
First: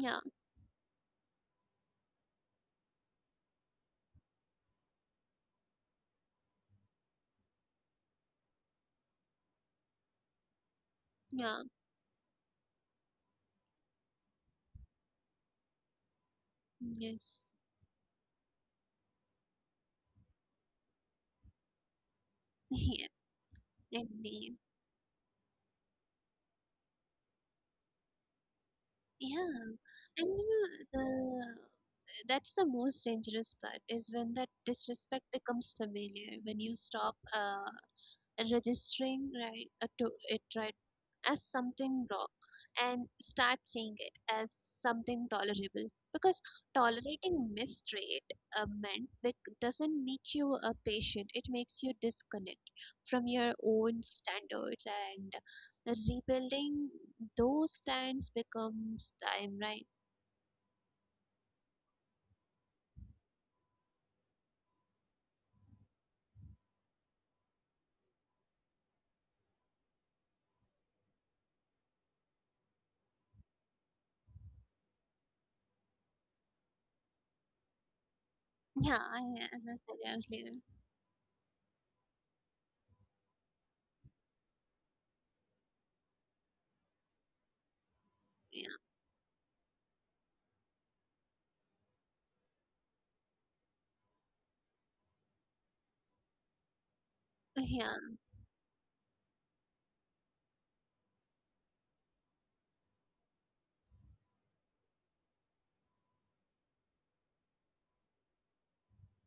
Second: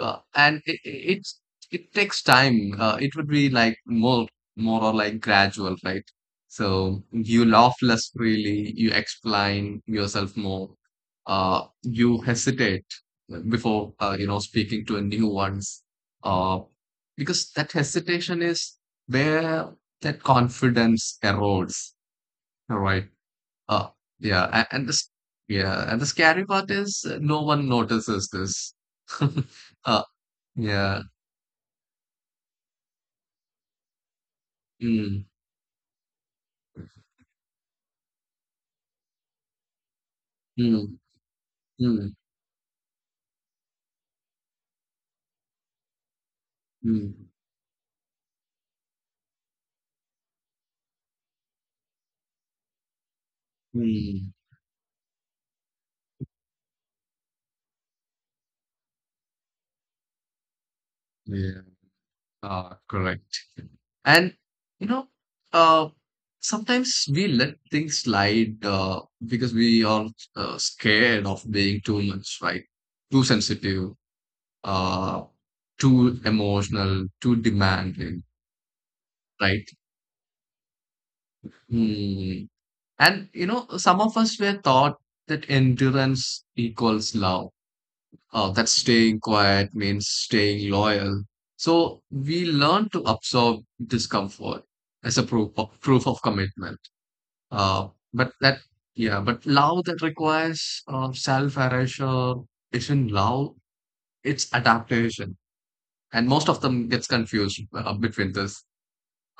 and it's it takes time, it would be like more or like gradual, right? So you laugh less freely, you explain yourself more, yeah. you hesitate before you know speaking to a new ones, uh, because Yes, that hesitation is where that confidence erodes, [LAUGHS] right? yes, Uh, yeah, indeed. And this yeah and the scary part is no one notices this. [LAUGHS] Yeah, uh, and you know yeah. the, that's the most dangerous part is when that Mm, disrespect becomes familiar. When you stop registering, right, to it, right, mm, as something mm, wrong and start seeing it as something tolerable, because mm, tolerating mistreat doesn't make you a patient, it makes you disconnect from your own mm. standards, and rebuilding those stands becomes time, right? Yeah. Ah, correct. And you know, uh, sometimes we let things slide because we are scared of being too much, right? Too sensitive, uh, too emotional, too demanding, Yeah, I, right? as I said earlier. Hmm. And you know, some of us were taught that endurance equals love. Oh, that yeah staying quiet means staying loyal. So we learn to absorb discomfort as a proof of commitment. Uh, yeah but that, yeah, but love that requires self-erasure isn't love, it's adaptation. And most of them gets confused between this.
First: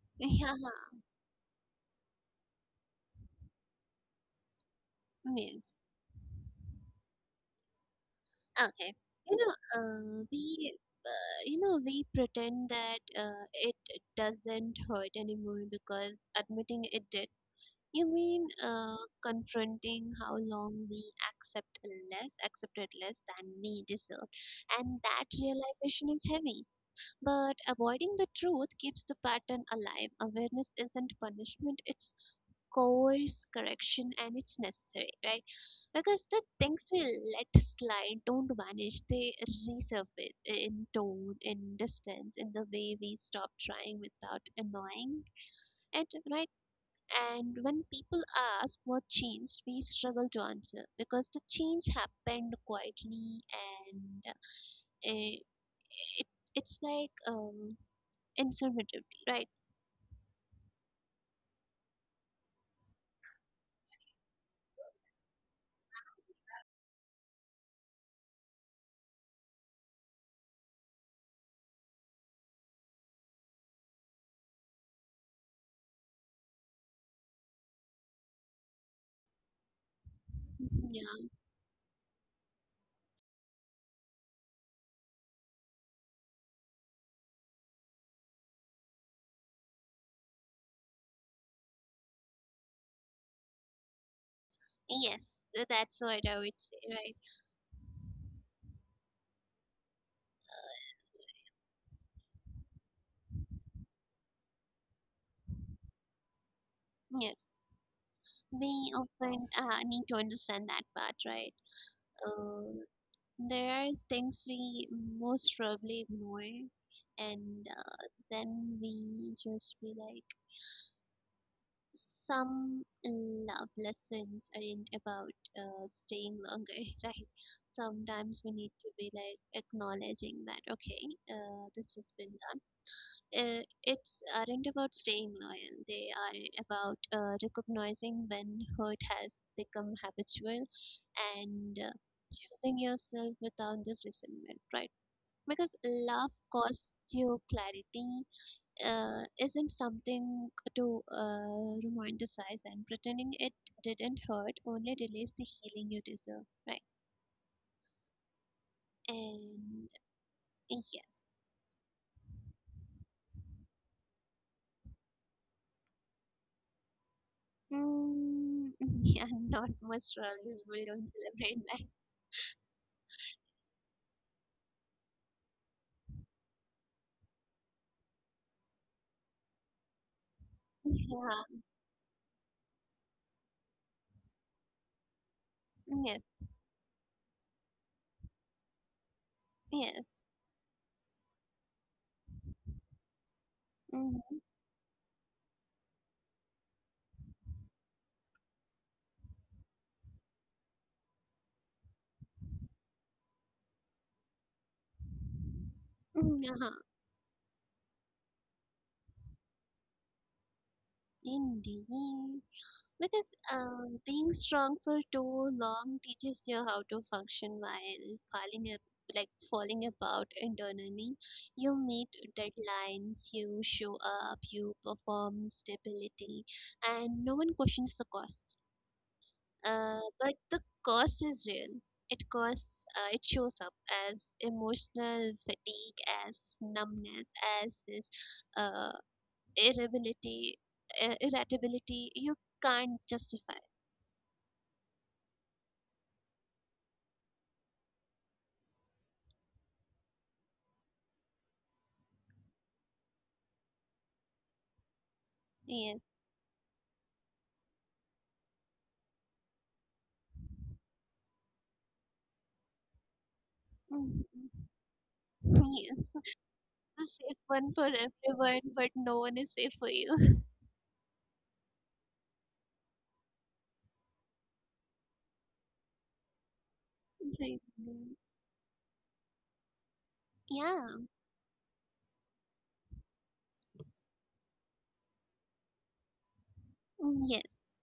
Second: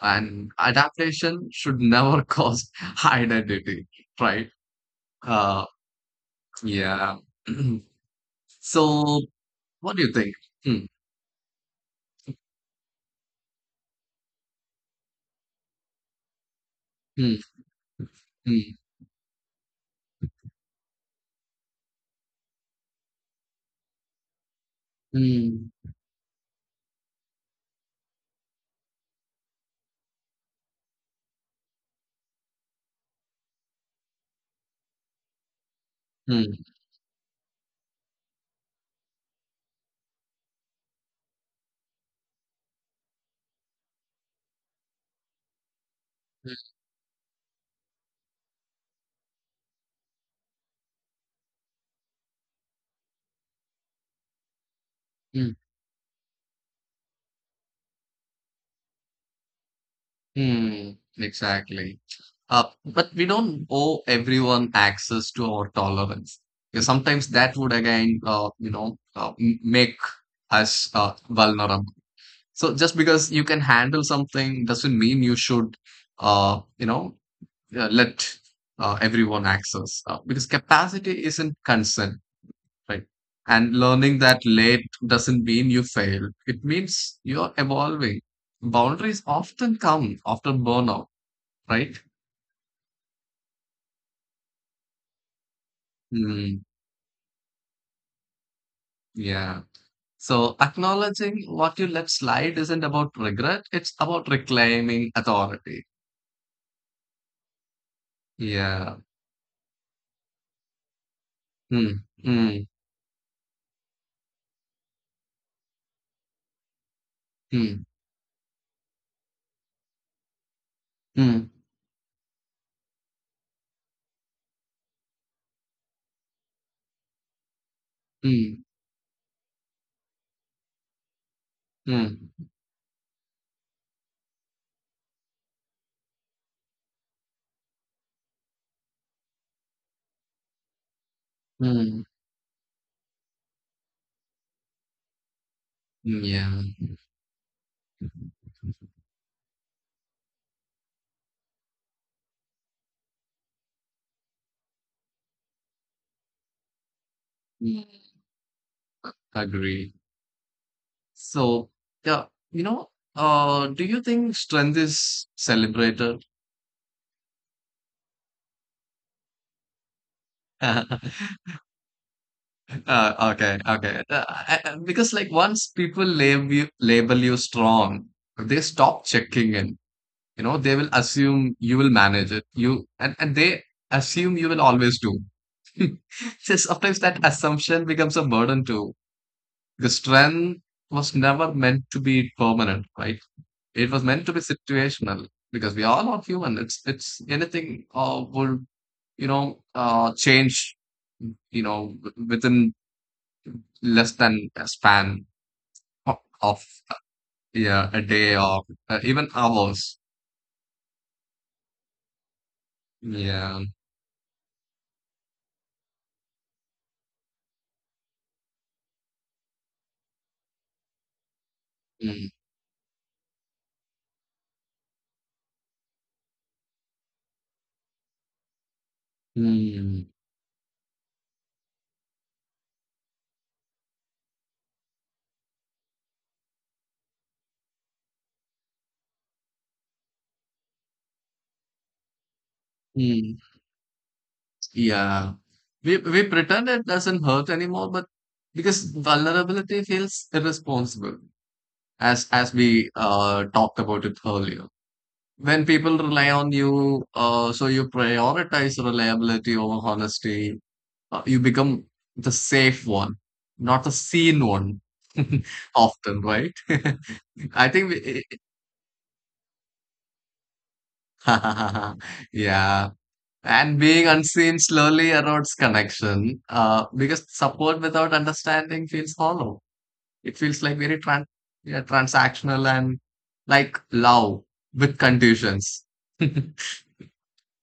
And yeah adaptation should never [LAUGHS] cause identity, right? Uh, yes. yeah. [CLEARS THROAT] Okay. So You know, what do you think? Hmm, you know, we pretend that it doesn't hurt anymore because admitting it did. hmm, You mean hmm, confronting how long we accepted less than we deserve, and that hmm. realization is heavy. But avoiding the truth keeps the pattern alive. Awareness isn't punishment; it's course correction, and it's necessary, right? Because the Hmm. things we let slide don't vanish, they resurface in tone, in distance, in the way we stop trying without annoying it, right? Hmm. And when people ask what changed, we struggle to answer because the change happened quietly, and it, Mm, it it's like informatively, right? mm, exactly. But we don't owe everyone access to our tolerance. Because sometimes that would again, make us vulnerable. So just because you can handle something doesn't mean you should, uh, you know, let everyone access. Because capacity Yeah, isn't consent, right? And learning that late doesn't mean you failed. It means you're evolving. Boundaries often come after burnout, right? yes, that's what I would Hmm. say, right? Yeah. So acknowledging what you let slide isn't about regret. It's about reclaiming authority. Yes, we Yeah. often need to understand that part, right? Hmm. Hmm. Uh. There are things we most probably ignore, and Hmm. Then we just be like, Hmm. some love lessons aren't about staying longer, [LAUGHS] right? Sometimes we Hmm. need to be like acknowledging that, okay, this has Hmm. been done. It's aren't about staying loyal. They are about recognizing when hurt has become habitual, and Hmm. choosing yourself without this resentment, right? Because Hmm. love Yeah. costs you clarity, isn't something to romanticize, and pretending it didn't hurt only delays the healing you deserve, right? Mm. Agree. And yes. So, yeah, you know, do you think strength is celebrated? Mm, [LAUGHS] yeah, not much really. We don't [LAUGHS] celebrate Okay, okay. Because like once people label you strong, they stop checking in. You know, they will assume that. you will manage it. And they assume you will always do. [LAUGHS] [LAUGHS] Yeah. Yes. So sometimes that assumption becomes a burden too. The Yes. strength was never meant to be permanent, right? It was meant to be Mm-hmm. situational because we all are human. It's anything would change, within less than a span of, Mm-hmm. of Uh-huh. yeah a day or even hours. Indeed. Because Yeah. Being strong for too long teaches you how to function while falling up, like falling about internally. You meet Mm, deadlines, you show up, you perform stability, and no one questions the cost. Mm, But the cost is real. It costs. It shows up as emotional fatigue, as numbness, as this uh, irritability, irritability. You can't mm. justify. Yeah. We pretend it doesn't hurt anymore, but because vulnerability feels irresponsible, as we talked about it earlier. When people Yes. rely on you, so you prioritize reliability over honesty, you become the safe one, not the Mhm. seen one. [LAUGHS] Yes. Often, right? [LAUGHS] The safe one for I think, we, everyone, but no one is safe for you. [LAUGHS] [LAUGHS] yeah. And being unseen slowly erodes connection, because Right. support without understanding feels hollow. It Yeah. feels like very tran yeah, transactional and like love with conditions. [LAUGHS] Yes.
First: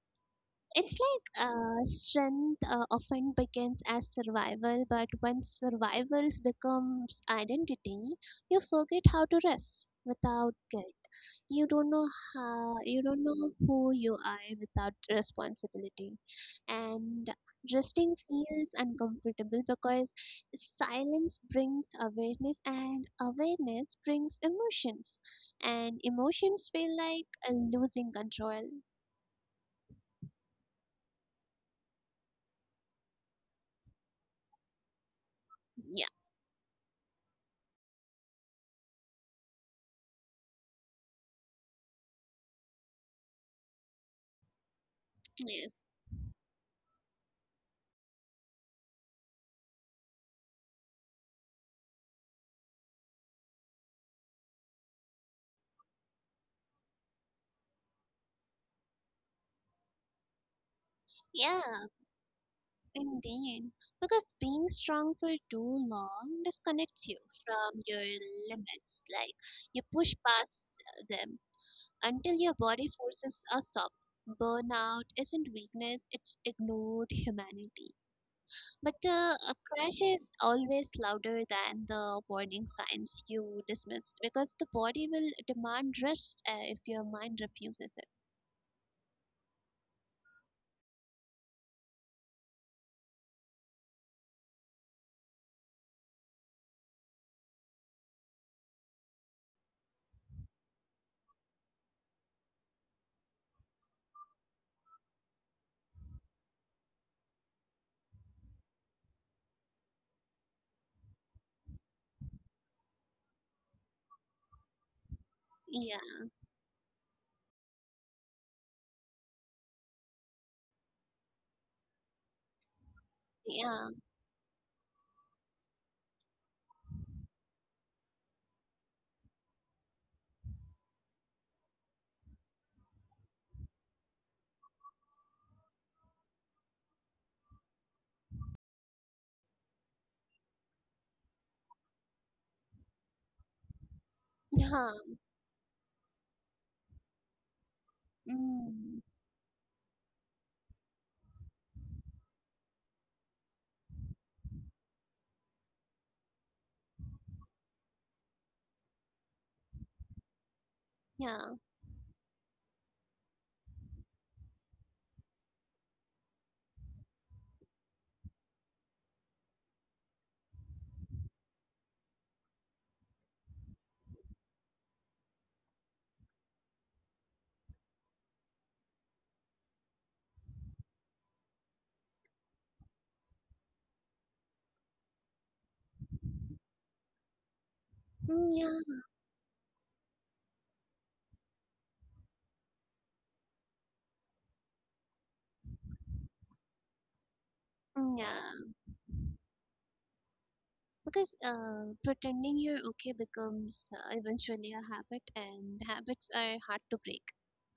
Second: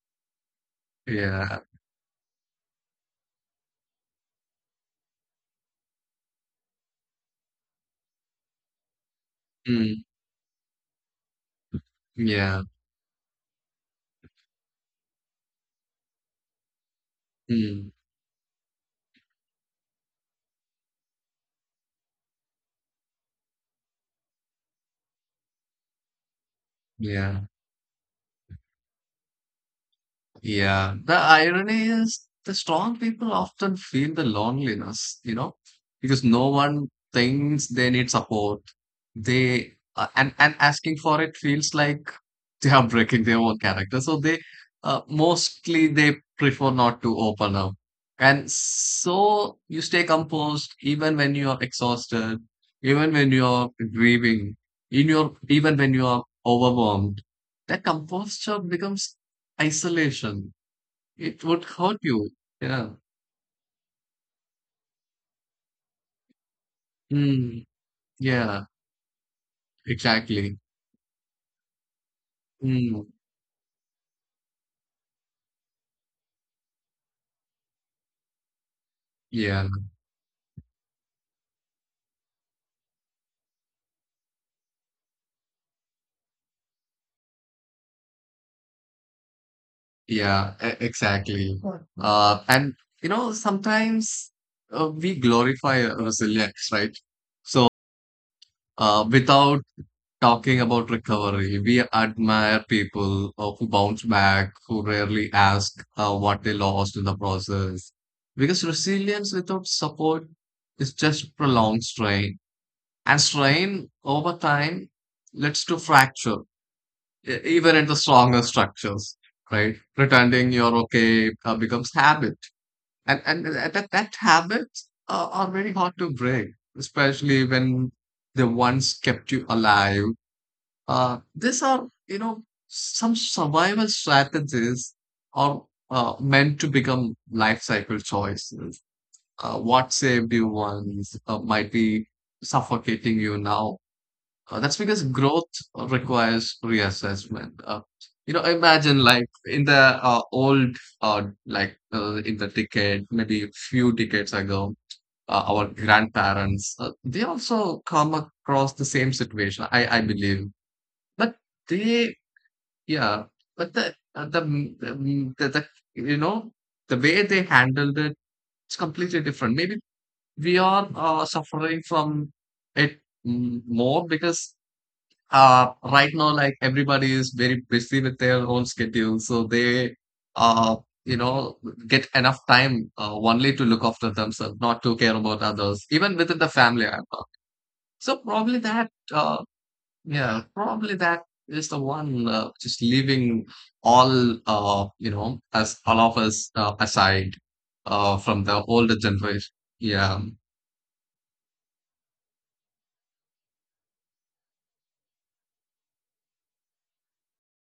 It's like Yeah. Strength often begins as survival, but when survival becomes identity, you forget how to Mm, rest without guilt. You don't know yeah. how you don't know who you are without responsibility, and Mm. resting feels uncomfortable because silence brings awareness and awareness brings emotions, and emotions feel like Yeah, losing control. yeah. The irony is the strong people often feel the loneliness, you know, Yeah, because no one thinks they need support. They and asking for it feels like [LAUGHS] they are breaking their own character. So they yes, mostly they prefer not to open up. And so you stay composed even when you are exhausted, even when you are grieving, in your even when you are overwhelmed, that composure becomes isolation. It would yeah, hurt you. Yeah. indeed. Because being strong for too long disconnects you Mm, from your yeah, limits, like you push exactly. past them until your body Mm, forces are stopped. Burnout isn't weakness, it's ignored humanity. But the yeah, crash is always louder than the warning signs you dismissed because the body will demand rest if your mind refuses it. yeah, exactly. Sure. And you know, sometimes we glorify resilience, right? So, without talking about recovery, we admire people who bounce back, who rarely ask what they lost in the process. Because resilience without support is just prolonged strain. And strain over time leads to Yeah, fracture, even in the stronger structures, right? Pretending you're okay becomes habit. And, and th- yeah, that, that habit are very hard to break, especially when the ones kept you alive. These are, you know, some survival strategies are meant to become life cycle choices. What saved you once might be suffocating you now, that's yeah, because growth requires reassessment. You know, mm, imagine like in the old, in the decade, maybe a few decades ago, our grandparents, they also come across the same situation, I believe. But yeah, they, yeah, but the, mm, the, mm, the, you know, the way they handled it, it's completely different. Maybe we are suffering from it more because right now like everybody is very busy with their own schedule, so they uh you know get enough time only to look after themselves, not to care about others even within the family, I thought. So mm, probably that yeah, uh yeah probably that is the one, just leaving all, as all of us, aside mm, from yeah. the older generation. Yeah, Because pretending you're okay becomes eventually a habit, and habits are hard to break,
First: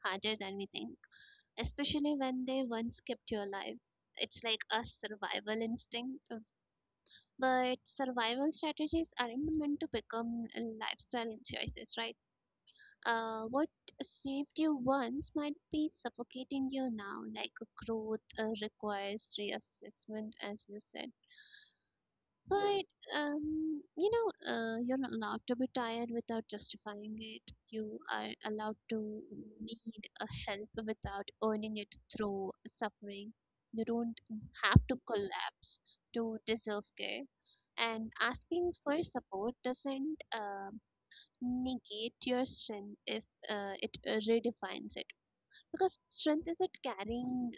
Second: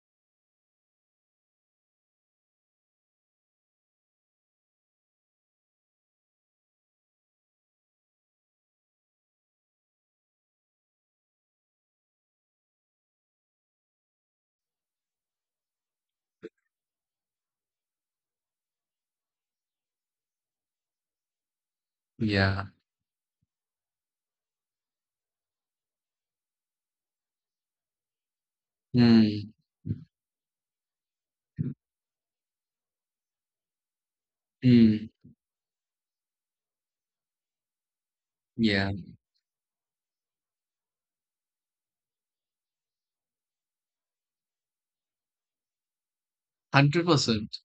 harder than we think, especially when they once kept you alive. It's like a survival instinct. Uh, but survival strategies aren't meant to become lifestyle choices, right? What saved you once might be suffocating you now, like growth requires reassessment, as you said. yeah. But you know, you're allowed to be tired without justifying it. You are allowed to Mm, need a help without earning it through suffering. You don't have to mm, collapse to deserve care. And asking yeah, for support doesn't negate your strength if it redefines it. Because strength isn't 100%. carrying,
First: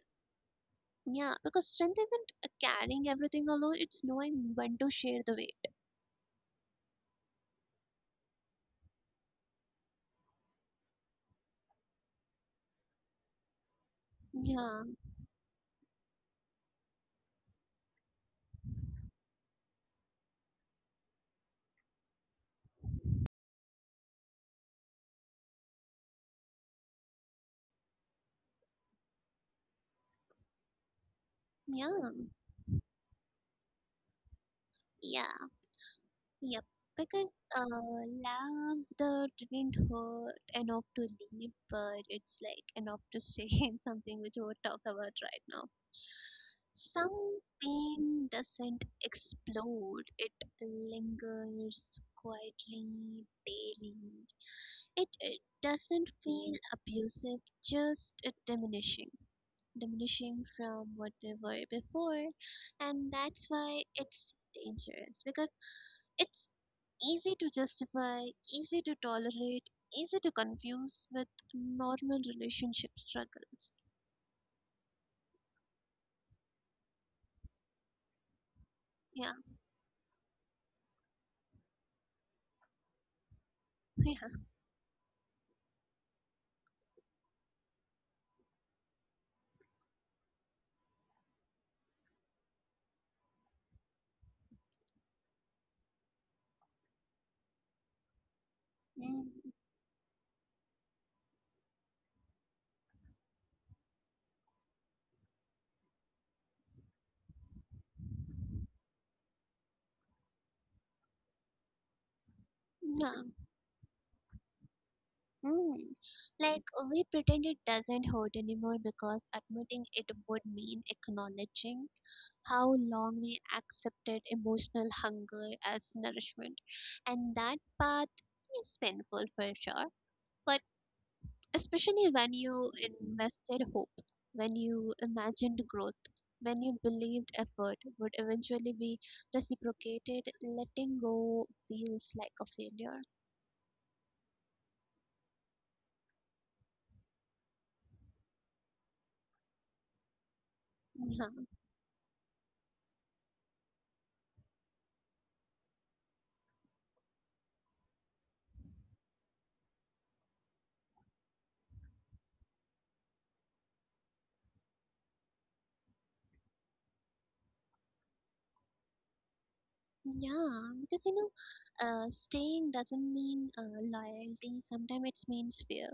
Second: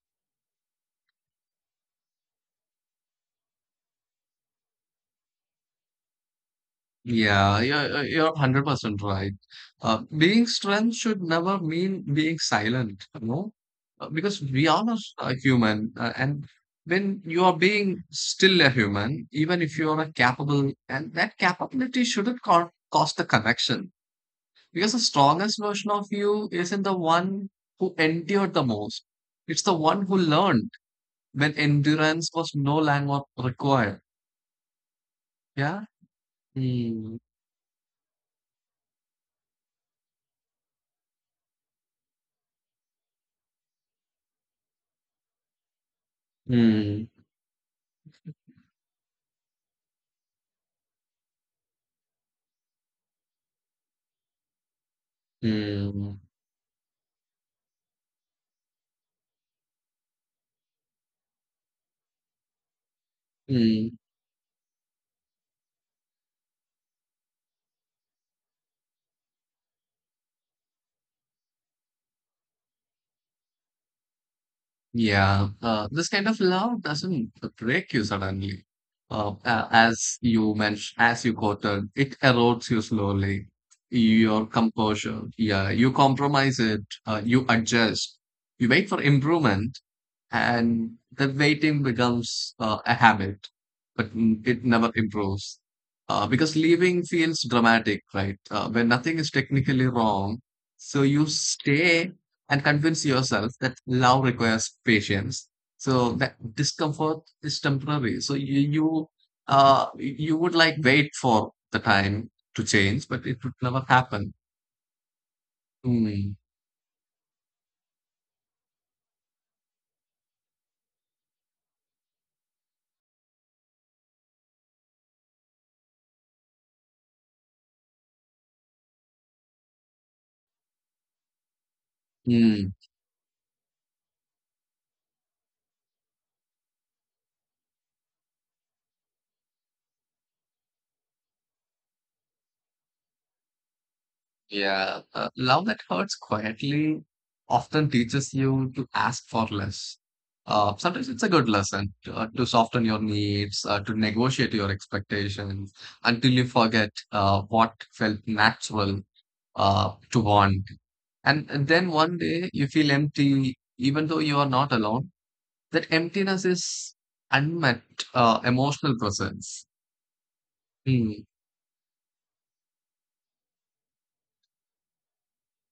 yeah. Because strength isn't carrying everything alone. It's knowing when to share the weight. Yeah, you're 100% right. Being strength should never mean being silent, you know. Because we Yeah, are a human. And when you are being still a human, even if you are a capable, and that capability shouldn't cost the connection. Because the strongest version of you isn't the one who endured the most, it's the one who learned when Yeah, endurance was no longer required. yeah, Yeah. yep. Hmm. Because love the didn't hurt enough to leave, but it's like enough to stay [LAUGHS] in something which we'll talk about right now. Hmm. Some pain doesn't explode; it lingers quietly, daily. It doesn't Hmm. feel abusive, just diminishing, diminishing from what they were before, and that's why Hmm. it's dangerous because it's easy to justify, easy to tolerate, easy to confuse with normal relationship struggles. Yeah, this kind of love doesn't break you suddenly. Yeah, As you mentioned, as you quoted, it erodes you slowly. [LAUGHS] yeah. Your composure, yeah, you compromise it, you adjust, you wait for improvement, and the waiting becomes a habit, but it never improves. Because leaving feels dramatic, right? When nothing Mm. is technically wrong, so you stay and convince yourself that love requires patience. So that discomfort is temporary. So you would like wait for the time to change, Yeah. but it would never happen. Mm. Mm, Like, we pretend it doesn't hurt anymore because admitting it would mean acknowledging how long we accepted emotional hunger as nourishment. And that path is painful for sure, but especially when you mm. invested hope, when you imagined growth, when you believed effort would eventually be reciprocated, letting go feels like a failure. Yeah, love that hurts quietly often teaches you to ask for less. Yeah, Sometimes it's a good lesson to soften your needs, to negotiate your expectations until you forget what felt natural to want. And then one day you feel empty, even though you are not alone. That emptiness is unmet emotional presence. yeah, because Mm, staying doesn't mean loyalty, sometimes it means fear,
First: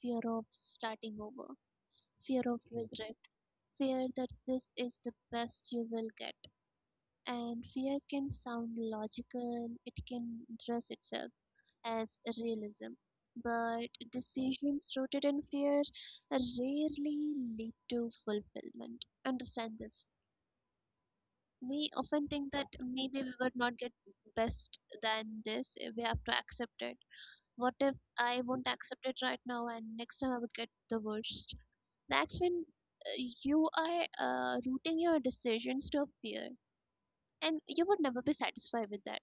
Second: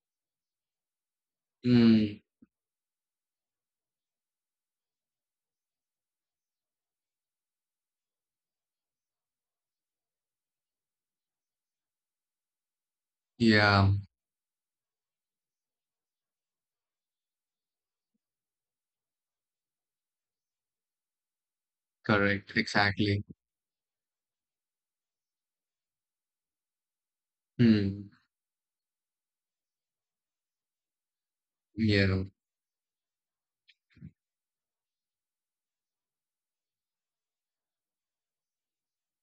fear of starting over. mm, Fear of regret, fear that this is the best you will get, and fear can sound logical, it can dress itself as realism. yeah, But decisions rooted in fear rarely lead to fulfillment. Understand this. We often correct, think that maybe exactly. we would not get best than this. We have to accept it. What if Mm, I won't accept it right now and next time I would get the worst? yeah. That's when you are rooting your decisions to fear, and you would never be satisfied with that.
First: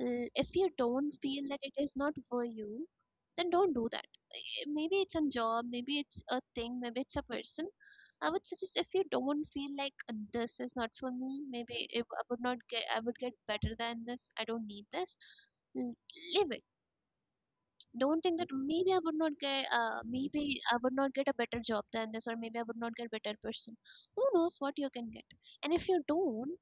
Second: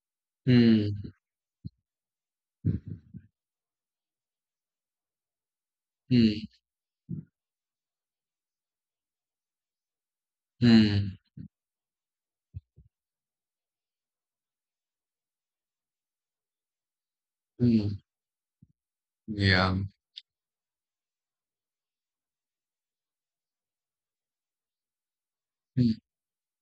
If you don't Hmm. feel that it is not for you, then don't do that. Maybe it's a job, maybe it's a Hmm. thing, maybe it's a person. I would suggest if you don't feel like this is not for Hmm. me, maybe if I would not get, I would get better than this. I don't need this. l- Leave it. Mm. Don't think that maybe I would not Yeah. get, maybe I would not get a better job than this, or maybe I would not get better person. Who knows what you can get? And if Hmm. you don't,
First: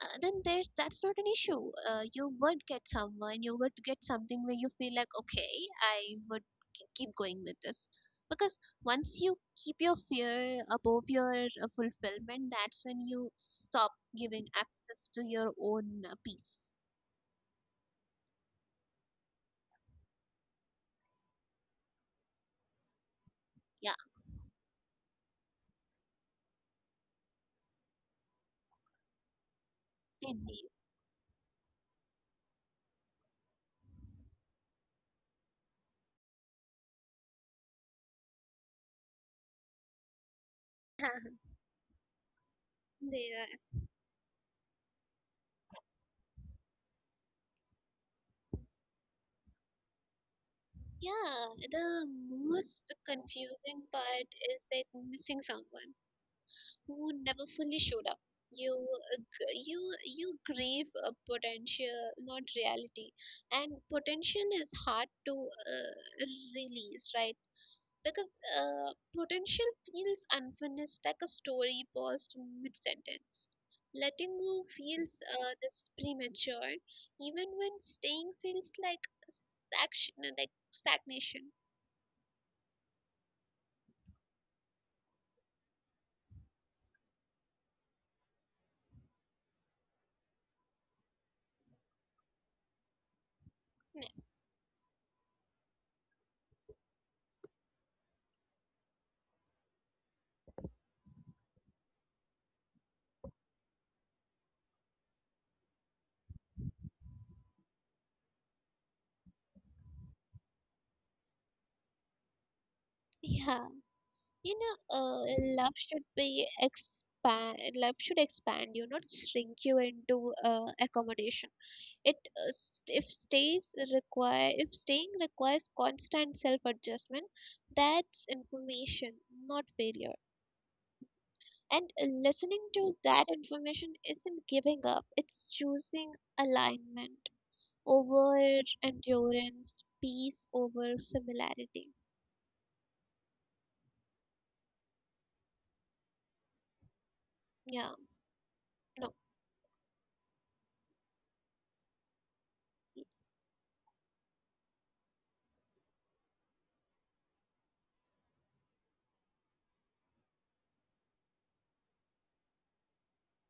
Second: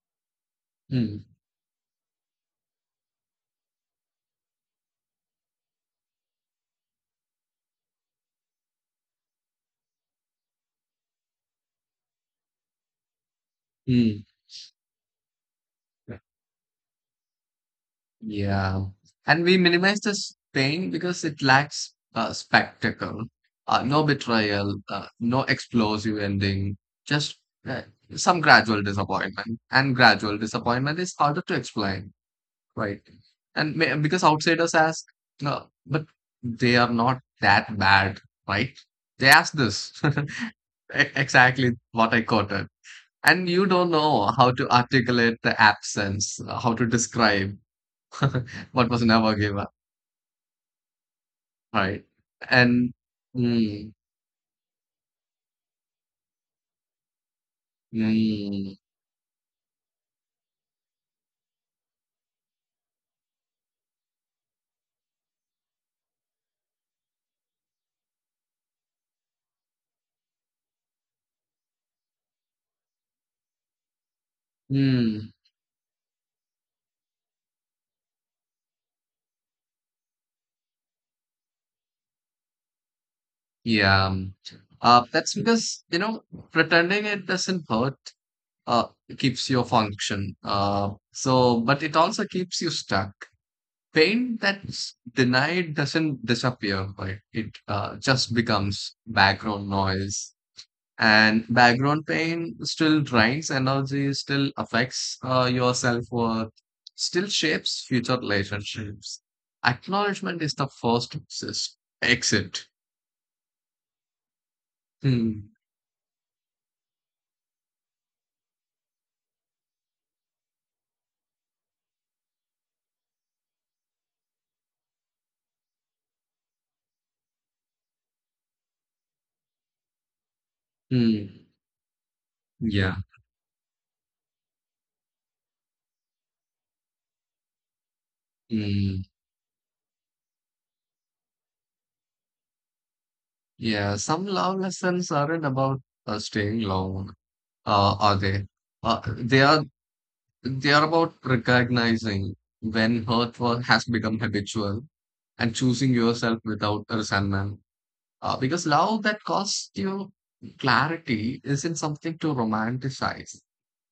then there's that's not an Hmm. issue. You would get someone, you would get something where you feel like, okay, I would keep going with this. Because once you keep your fear above your fulfillment, that's when you stop Mm. giving access to your own peace. Yeah. And we minimize the pain because it lacks spectacle, Yeah, no betrayal, no explosive ending, just uh, some gradual disappointment. And gradual indeed. disappointment is harder to explain, right? And because outsiders ask, no, but they are not that bad, right? They ask this. [LAUGHS] [LAUGHS] Exactly what I quoted. They And are. you don't know how to articulate the absence, how to describe [LAUGHS] what was never given, Yeah, right? the And most mm, confusing part is that missing someone who never fully showed up. mm, You gr- you grieve a potential, not reality, and potential is hard to release, right? Because potential feels unfinished, like a story paused mid sentence. Letting go mm, feels this premature, even when staying feels like stagnation. Like stagnation. yeah, that's because you know pretending it doesn't hurt uh, keeps your function. So, but it also keeps you stuck. Pain Yes. that's denied doesn't disappear, right? It just becomes background noise, and background pain still drives energy, still affects your self worth, still shapes future relationships. Acknowledgement is the first exit. Yeah. you know Hmm. uh, Love should be expand, love should expand you not shrink you into accommodation. It uh, st- if stays require if staying requires constant self adjustment, that's information, not failure. Hmm. And listening Yeah. to that information isn't giving up, it's choosing alignment over Hmm. endurance, peace over familiarity. Yeah. Some love lessons aren't about staying long, are Yeah, they? Uh, they no. are they are about recognizing when hurt work has become habitual and choosing yourself without resentment. Because love that costs you clarity isn't something to romanticize.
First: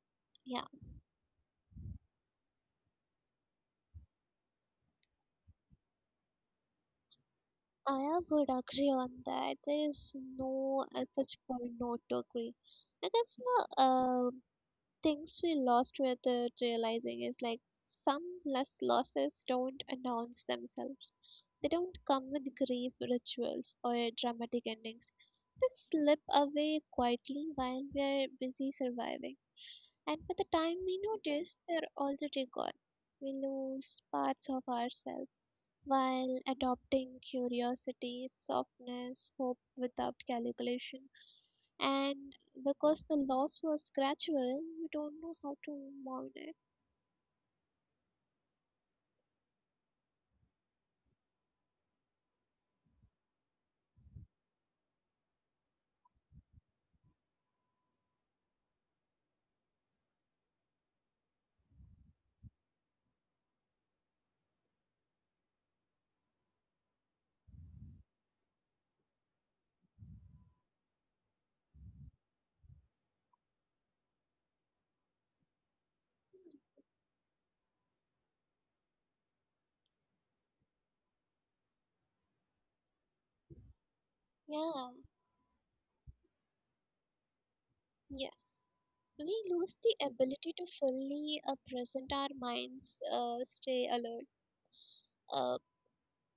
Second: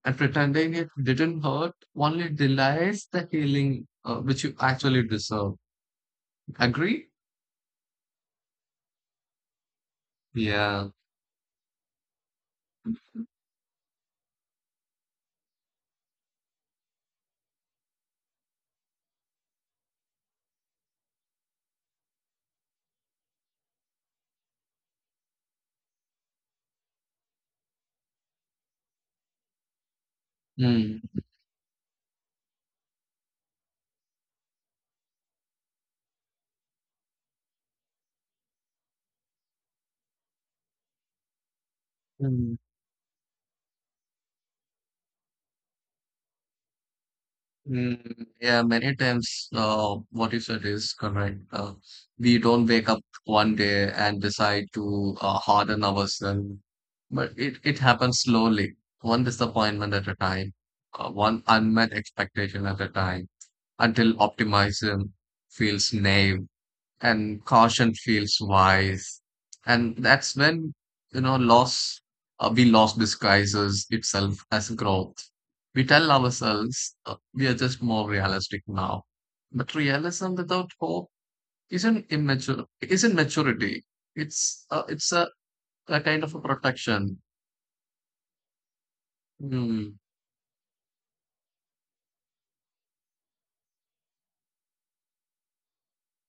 And Yeah. pretending it didn't hurt only delays the healing which you actually deserve. Agree? I would agree on that. There is no Yeah. at such point not to agree. I guess no. Things we lost without realizing is like some less losses don't announce themselves. They don't come with grief rituals or dramatic endings. They slip away quietly while we're busy surviving. And by the time we Mm. notice, they're already gone. We lose parts of ourselves while adopting curiosity, softness, hope without calculation, and because the loss was gradual, you don't know how to mourn it. Mm, yeah, many times what you said is correct. We don't wake up one day and decide to harden ourselves, but it happens slowly, one disappointment at a time, one unmet expectation at a time, until optimism feels naive and caution feels wise. And that's when, you know, loss, we loss disguises itself as growth. We tell ourselves we are just more realistic now. But realism without hope isn't maturity. It's, Yeah, uh, it's a, a kind of a protection. yes. We lose the Hmm. ability to fully present our minds, stay alert, uh,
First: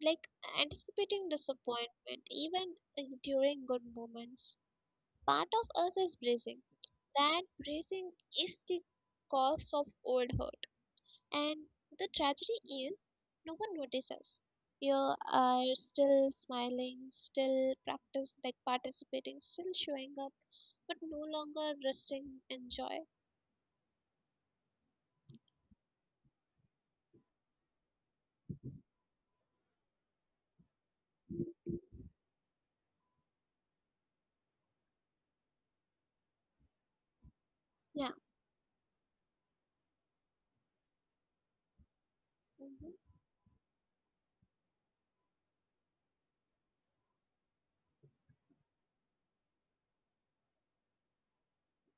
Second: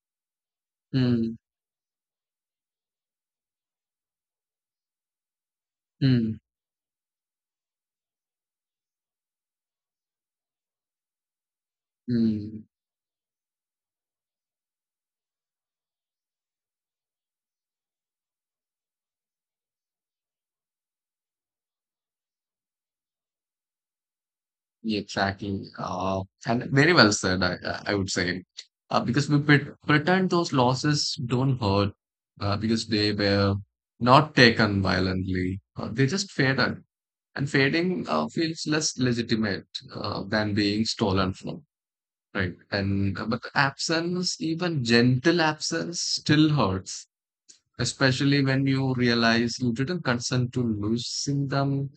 like anticipating Hmm. disappointment, even during good moments. Part of us is Hmm. bracing. That bracing is the cause of old hurt. And the Hmm. tragedy is, no one notices. You are still smiling, still practice, like participating, still showing up, but no longer resting in joy. Exactly. And very well said, I would say. Because we pretend those losses don't hurt because they were not taken violently. They just faded. And fading Yeah, feels less legitimate than being stolen from, right? hmm, And but the absence, even gentle absence, still hurts, especially when you realize you didn't consent to losing them.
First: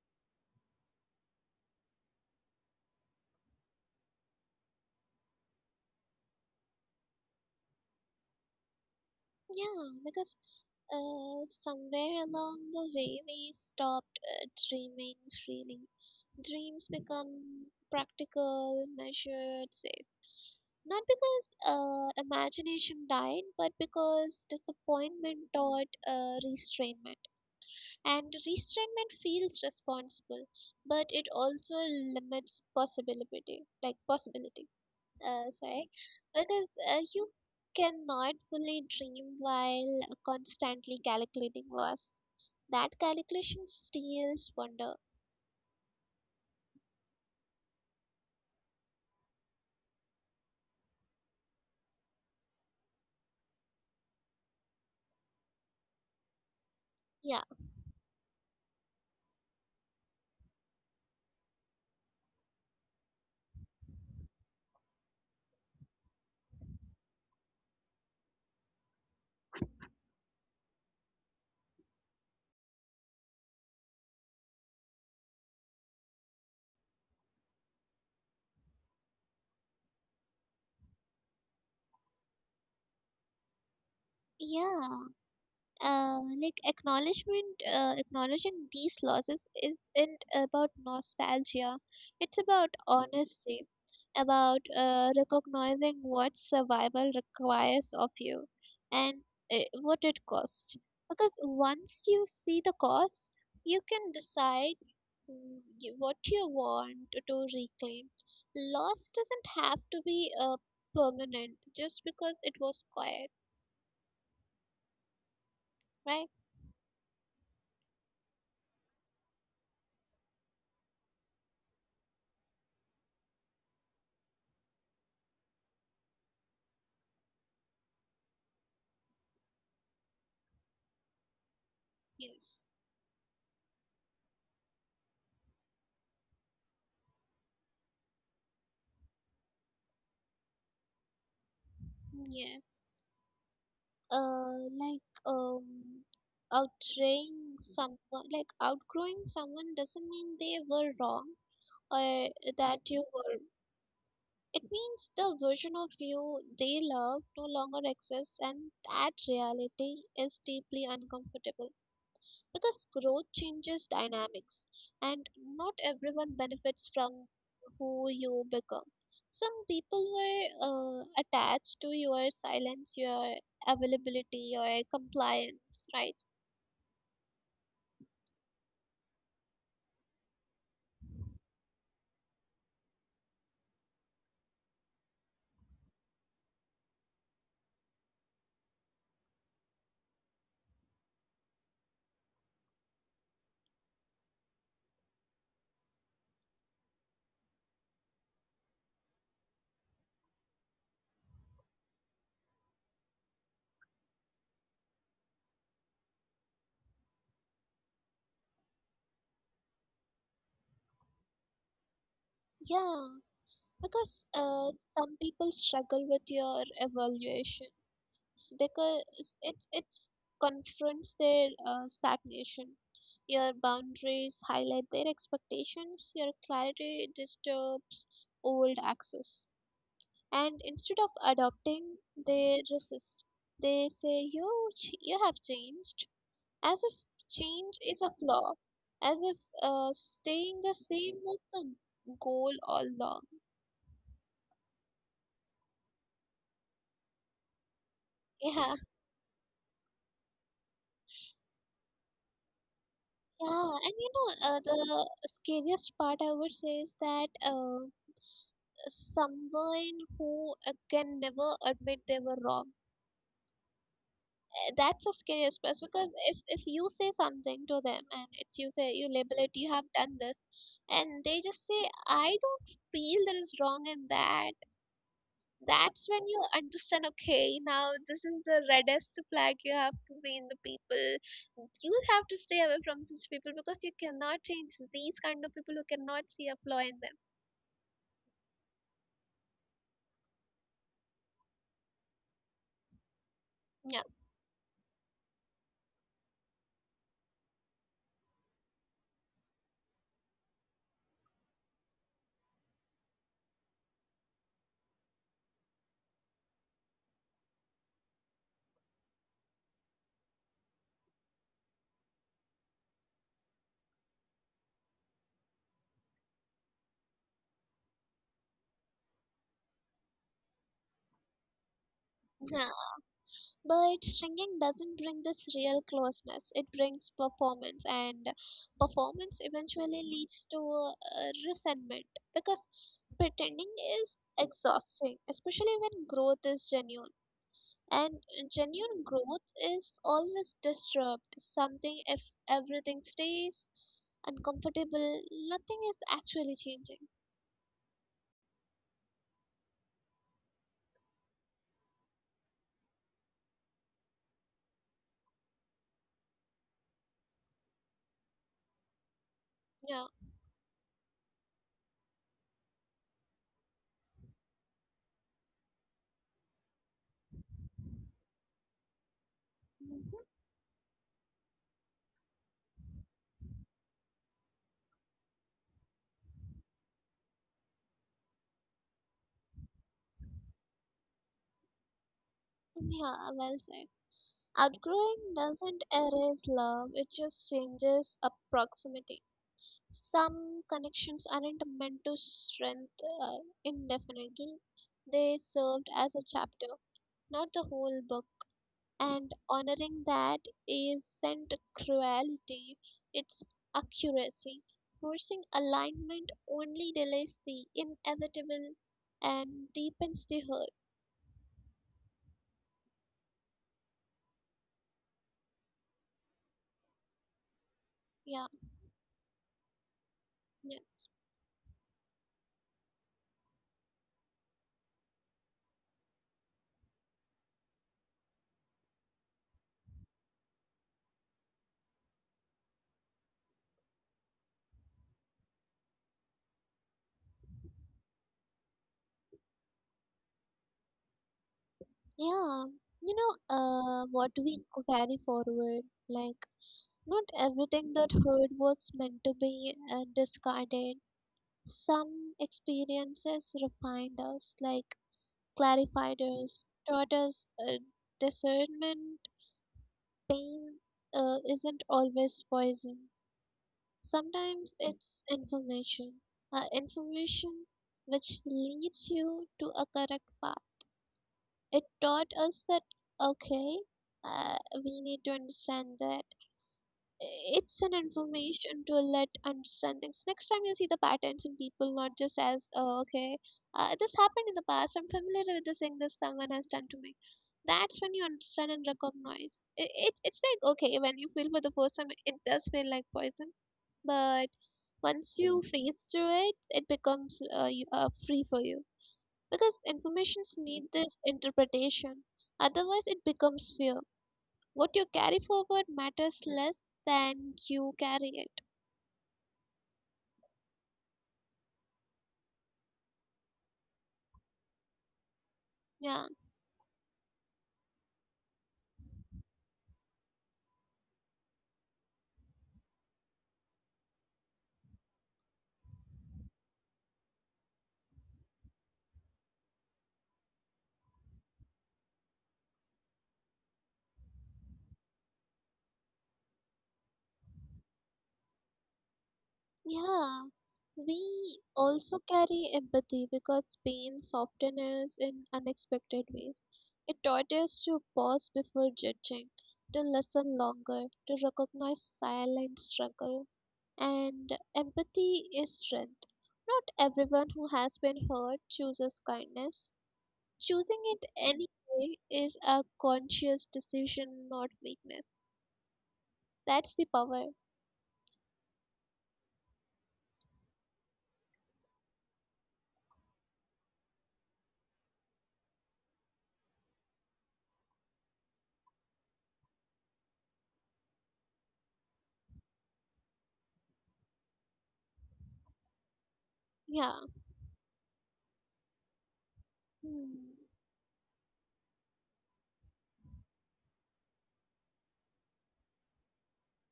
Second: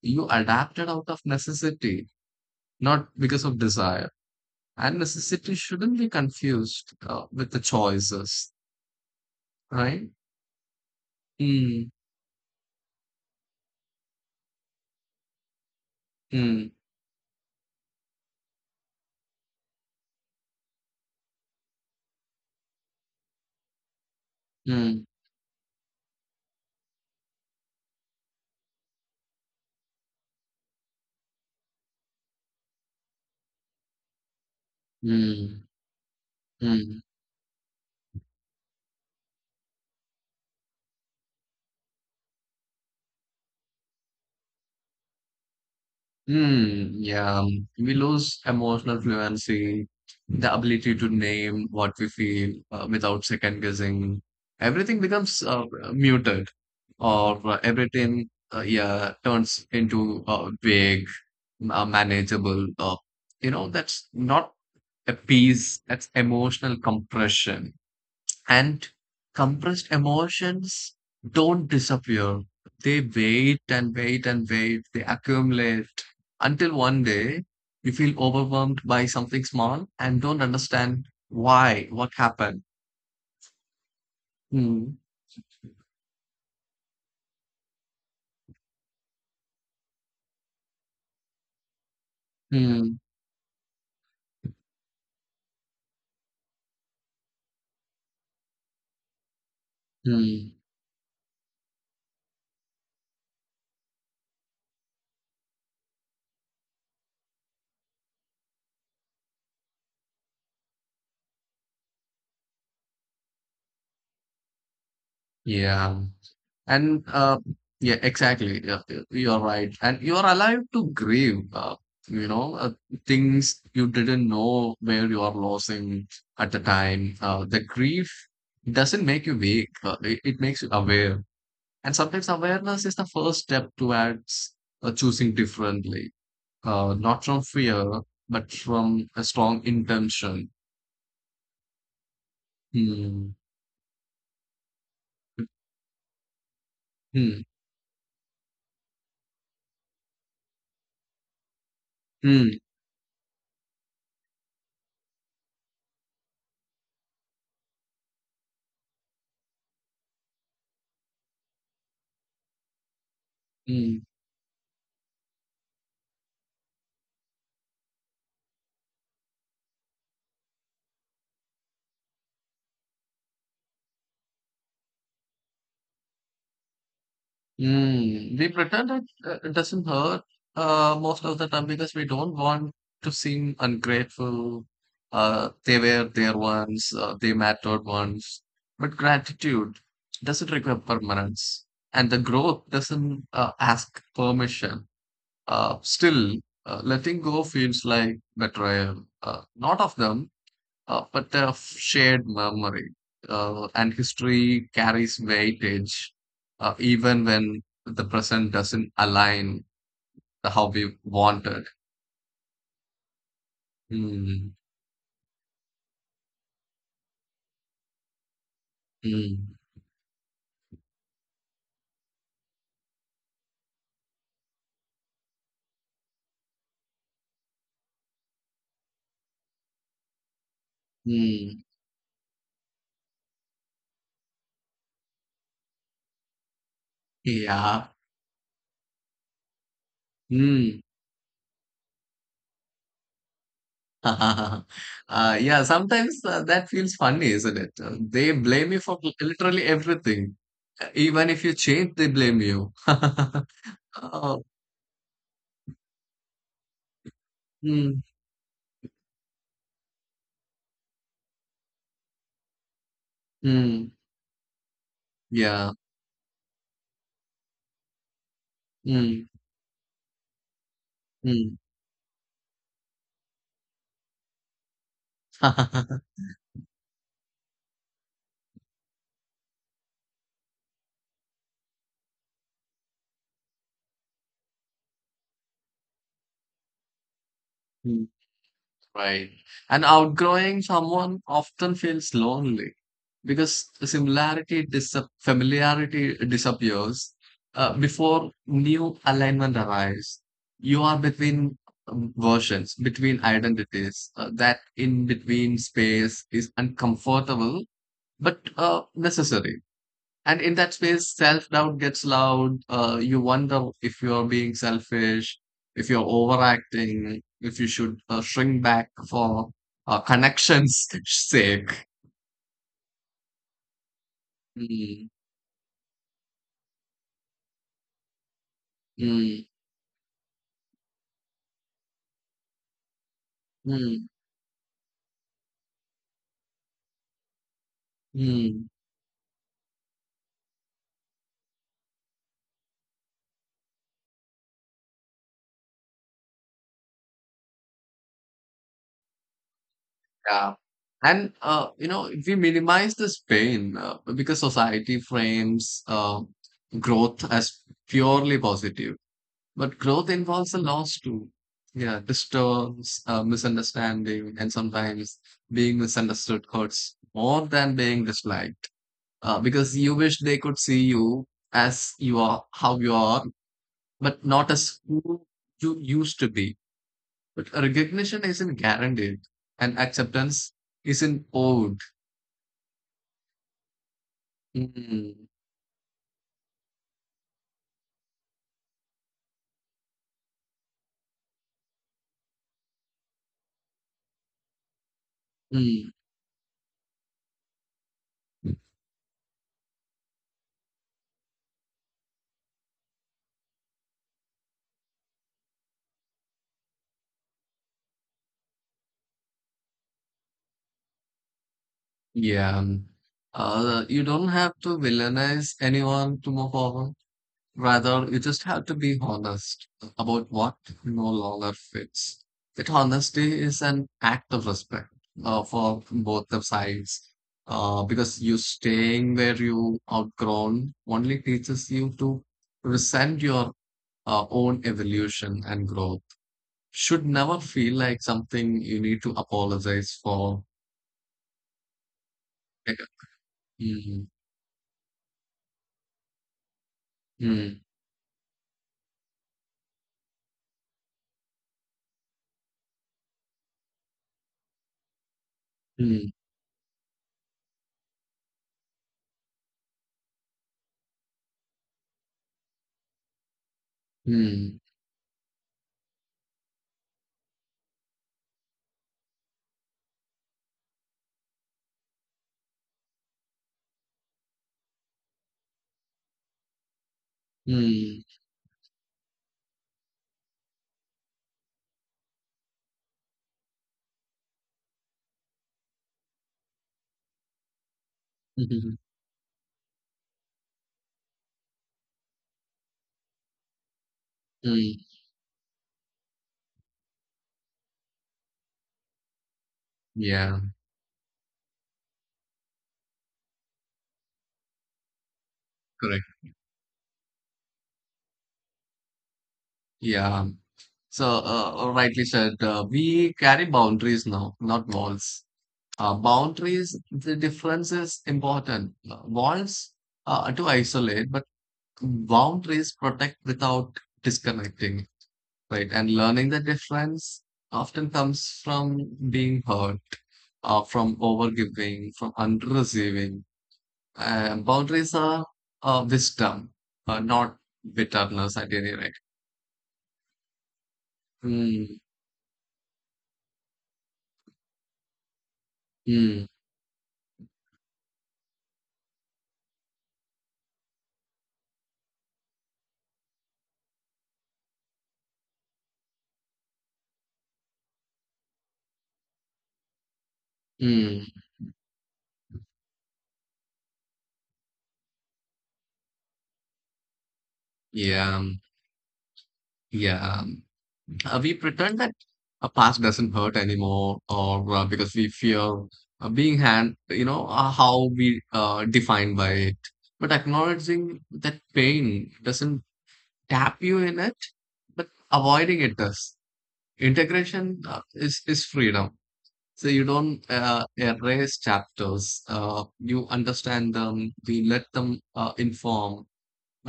You adapted out of necessity not because of desire. And necessity shouldn't be confused with the choices, yeah, right? because Mm, somewhere along the way we stopped dreaming freely. Dreams mm, become practical, measured, safe. Not because imagination died, but because mm, disappointment taught restraint. And restraint feels responsible, but it also limits possibility, like possibility. Mm, Sorry, because mm, you cannot fully dream while constantly calculating loss. That calculation steals wonder. mm. Yeah, we lose emotional fluency, the ability to name what we feel without second guessing. Everything becomes muted. Yeah, Or everything yeah turns into vague, manageable, you know, that's not a piece. That's emotional compression, and compressed emotions don't disappear. They wait and wait and wait. They accumulate until one day you feel overwhelmed by something small and don't understand why, what happened. yeah. Hmm. Like acknowledgement, acknowledging these losses isn't about nostalgia. It's about Hmm. honesty, about recognizing what survival requires of you and what it Hmm. costs. Because once you see the cost, you can decide what you want to reclaim. Loss doesn't have to be permanent just because it was quiet, Yeah. right? And yeah, exactly. Yeah, you're right. And you're allowed to grieve, you know, uh, things you didn't know where you are losing at the time. The grief doesn't make you weak, it makes you aware. And sometimes Yes. awareness is the first step towards choosing differently, not from fear, but from a strong intention. Yes. Hmm. Like Outgrowing Hmm. someone, like outgrowing someone doesn't mean they were wrong or Hmm. that you were. It means the version of you they love no longer exists, and that reality is deeply uncomfortable because growth changes Hmm. dynamics and not everyone benefits from who you become. Some people were attached to your silence, your availability, your compliance, right? Mm, we pretend it doesn't hurt most of the time because we don't want to seem ungrateful. They were there once, they mattered once. But gratitude doesn't require permanence, and the growth doesn't ask permission. Still, letting go feels like betrayal, not of them, but a shared memory and history carries weightage even when the present doesn't align the how we wanted. Yeah, because Mm, some people struggle with your evaluation s- because mm, it's confronts their stagnation. Your boundaries highlight their expectations. Your clarity disturbs old access. And instead of mm, adopting, they resist. They say you have changed, as if change is yeah. a flaw, as if staying the Mm. same was the goal all along. [LAUGHS] uh, yeah, sometimes that feels funny, isn't it? They Yeah, blame you for literally everything. Even if you change, they blame you. yeah, and you [LAUGHS] know Oh. the scariest part I would say is that. Mm. Someone who can never admit they were wrong. Mm. That's the scariest part Yeah. because if you say something to them and it's you say you label Mm. it you have done this, and they just Mm. say I don't feel there is wrong in that. That's when [LAUGHS] you understand okay now this is the reddest flag, you have to be in the people you have to stay away from such people because you cannot change these kind of people who cannot see a flaw in them. Mm. Right. And outgrowing someone often feels lonely because Yeah. similarity dis familiarity disappears before new alignment arrives. You are between versions, between identities. That in between space is uncomfortable but necessary. And in that space self-doubt gets loud. You wonder if you're being selfish, if you're overacting, if you should shrink back for connections [LAUGHS] sake. Yeah. But shrinking doesn't bring mm, this real closeness. It brings performance, and performance mm, eventually leads to resentment because pretending is mm, exhausting, especially when growth is genuine. And mm, genuine growth is always disturbed. Something if everything stays uncomfortable, nothing is actually changing. yeah, and you know, we minimize this pain because society frames growth as purely positive. Yeah, But growth involves a loss too. Yeah, disturbs, misunderstanding, and sometimes being misunderstood hurts more than being disliked. Because you hmm. wish they could see you as you are, how you are, but not as who you used to be. But recognition isn't guaranteed, and acceptance isn't owed. Yeah, well said. Outgrowing Mm. doesn't erase love, it just changes a proximity. Some connections aren't meant to strengthen uh, indefinitely, they served as a Mm. chapter, not the whole book. And honoring that isn't cruelty, it's accuracy. Forcing alignment only delays the inevitable and deepens the hurt. Yeah. You don't have to villainize anyone to move forward. Rather, Yeah, you just have to be honest about what yes. no longer fits. That honesty is an act of respect for both the sides. Because you staying where you outgrown only teaches you to resent your own evolution. And growth should never feel like something you need to apologize for. Yeah, you Like. know, what mm, we carry forward, like not everything mm, that hurt was meant to be discarded. Some experiences refined us, like clarified mm, us, taught us discernment. Pain isn't always poison. Sometimes mm, it's information, information which leads you to a correct path. It taught us that, okay, uh, we need to understand that it's an mm, information to let understandings. Next time you see the patterns in people, not just as, oh, okay, this happened in the past, I'm familiar with this thing this someone has done to me. That's when you understand [LAUGHS] and mm. recognize. It's like, okay, when you feel for the first time, it does feel like poison. But Mm. once you face through it, it becomes free for you because informations Yeah, need this interpretation. Otherwise, it becomes fear. What you carry forward matters correct. less than you carry it. Yeah. So, rightly said, we carry boundaries now, not walls. Yeah, Boundaries, the difference is important. Walls to isolate, but boundaries protect without disconnecting, right? And learning the difference often comes from being hurt, from overgiving, from under-receiving. And boundaries are wisdom, not bitterness at any rate. yeah. We Mm. also carry empathy because pain softens in unexpected Mm. ways. It taught us to pause before judging, to listen longer, to recognize silent struggle. And empathy is strength. Not everyone who has been hurt chooses kindness. Choosing it Mm. anyway is a conscious decision, not weakness. That's the power. Yeah. Yeah. We pretend that a past doesn't hurt anymore, or because we fear being hand, you know, how we defined by it. But acknowledging that pain doesn't tap you in it, but avoiding it does. Yeah. Integration is freedom. So you don't Hmm. Erase chapters. You understand them. We let them inform,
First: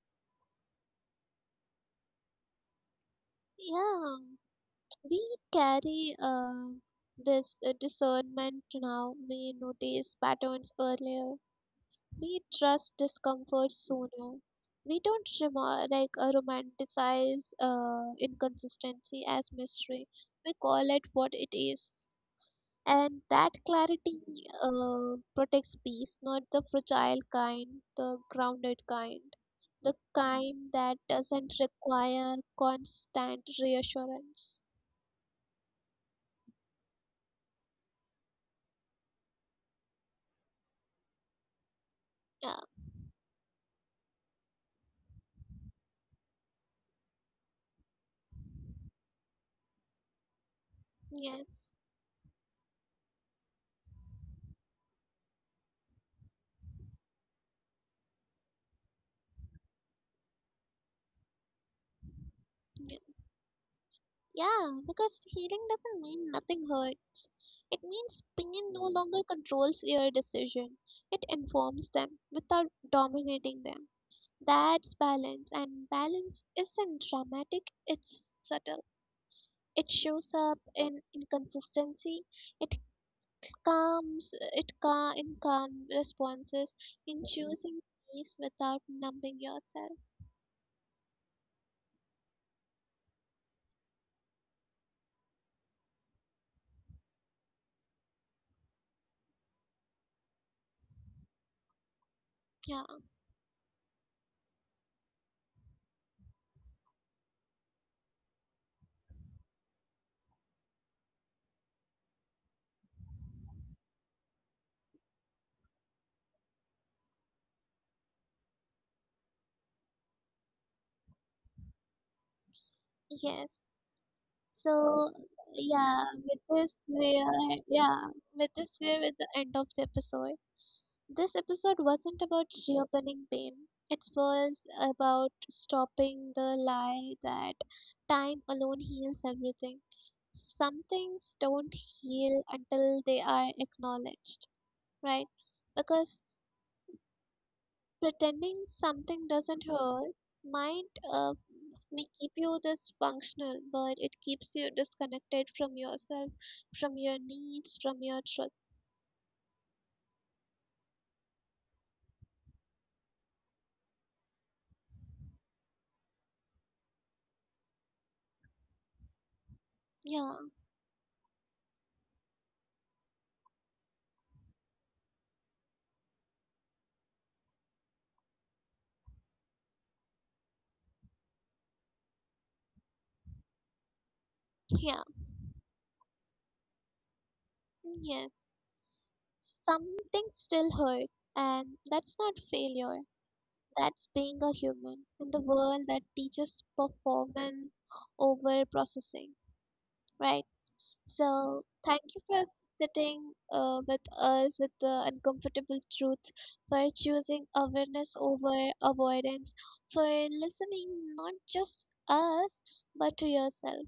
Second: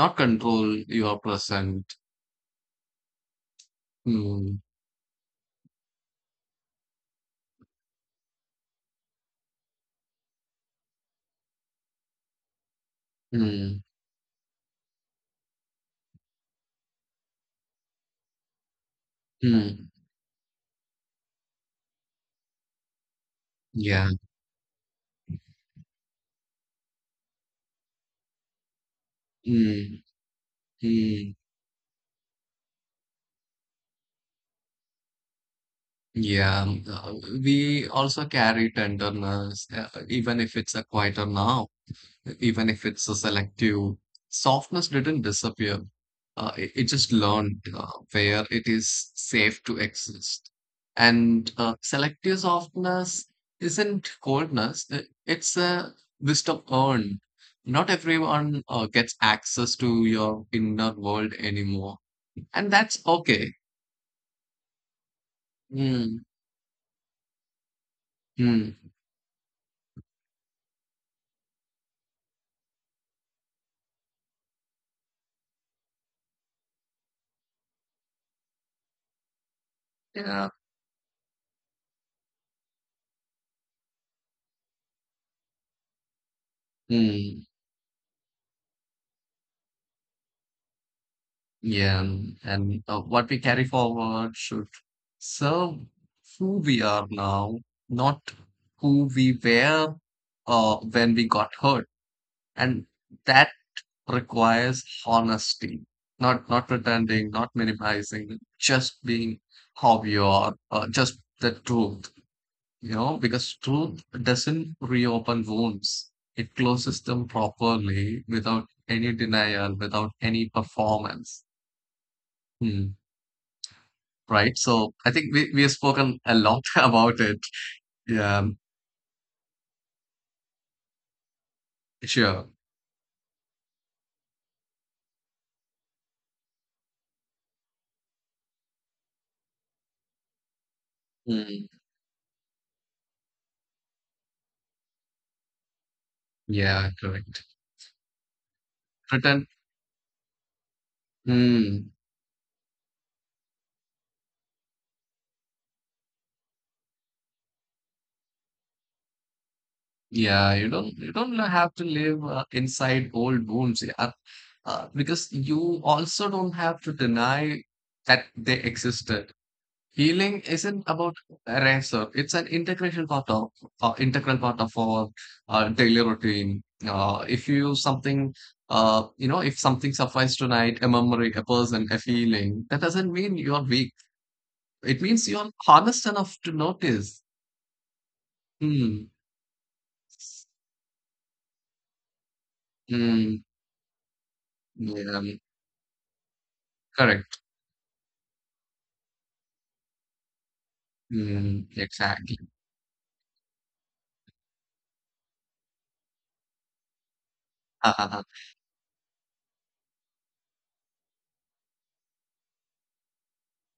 not control your present. Yeah. Mm. We carry this discernment now. We notice patterns earlier. We trust discomfort Mm. sooner. We don't romanticize inconsistency as Mm. mystery. We call it what it is. And that Yeah. clarity protects peace, not the fragile kind, the grounded kind, the Mm. kind that Mm. doesn't require constant reassurance. Yeah. We also carry tenderness, even if it's a quieter now, Yeah, even if it's a selective. Softness didn't disappear. It just learned where it is safe to exist. And yes. uh, selective softness isn't coldness, it's a wisdom earned. Not everyone gets access to your inner world anymore. And Yeah, that's okay. yeah, because healing doesn't Mm. mean nothing hurts. It means pain Mm. no longer controls your decision, it informs them without dominating them. That's balance, and balance isn't dramatic, it's subtle. It shows Yeah. up in inconsistency. It It calm in calm responses in Mm. choosing peace without numbing yourself. Yeah. And what we carry forward should serve who we are now, not who we were when we got hurt. And Yeah. that requires honesty, not pretending, not minimizing, just being how you are, just the truth. You know, because truth doesn't reopen wounds. It closes them properly without any denial, without any performance. Hmm. Yes. Right? So I So think we have yeah, spoken a with lot [LAUGHS] this about it. we're yeah Yeah, with this we're at the end of the episode. This episode wasn't sure. about reopening pain. It was about stopping the lie that time alone heals everything. Some things Mm. don't heal until they are acknowledged, right? Because Yeah, correct. pretending Pretend. something doesn't hurt might Mm. may keep you this functional, but it keeps you disconnected from yourself, from your needs, from your truth. Yeah, you don't have to live inside old wounds, yeah, because you also don't have to deny that they existed. Healing Yeah, isn't about ransom. It's an integration part of, integral part of our daily routine. If you use something, you know, if something suffices tonight, a memory, a person, a feeling, that doesn't mean you are weak. It yeah, means you are honest enough to notice. yeah. Hmm. Something still hurt, and that's not failure. Hmm. That's being a human Yeah. in the world that teaches Correct. performance over processing, right? Hmm. So, thank you Exactly. for sitting with us with the uncomfortable truths, for choosing awareness [LAUGHS] over avoidance, for listening not just us but to yourself.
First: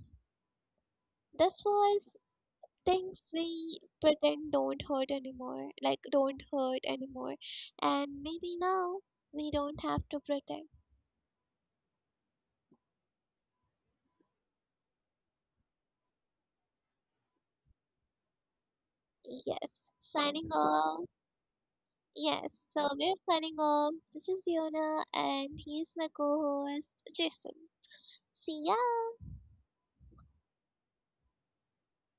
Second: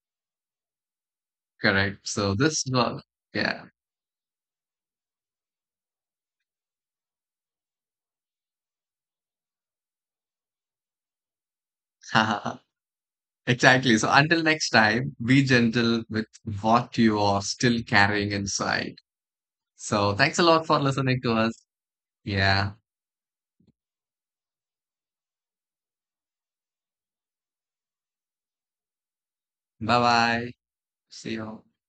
This Correct. was So this one, things yeah. we pretend don't hurt anymore, like don't hurt anymore. And maybe now we don't have to pretend. [LAUGHS] Exactly. So until next time, be gentle with what you are still carrying inside. Yes. So Signing thanks a lot off. for listening to us. Yes. So Yeah. we're signing off. This is Yona and he's my co host, Jason. See ya. Bye bye. See you.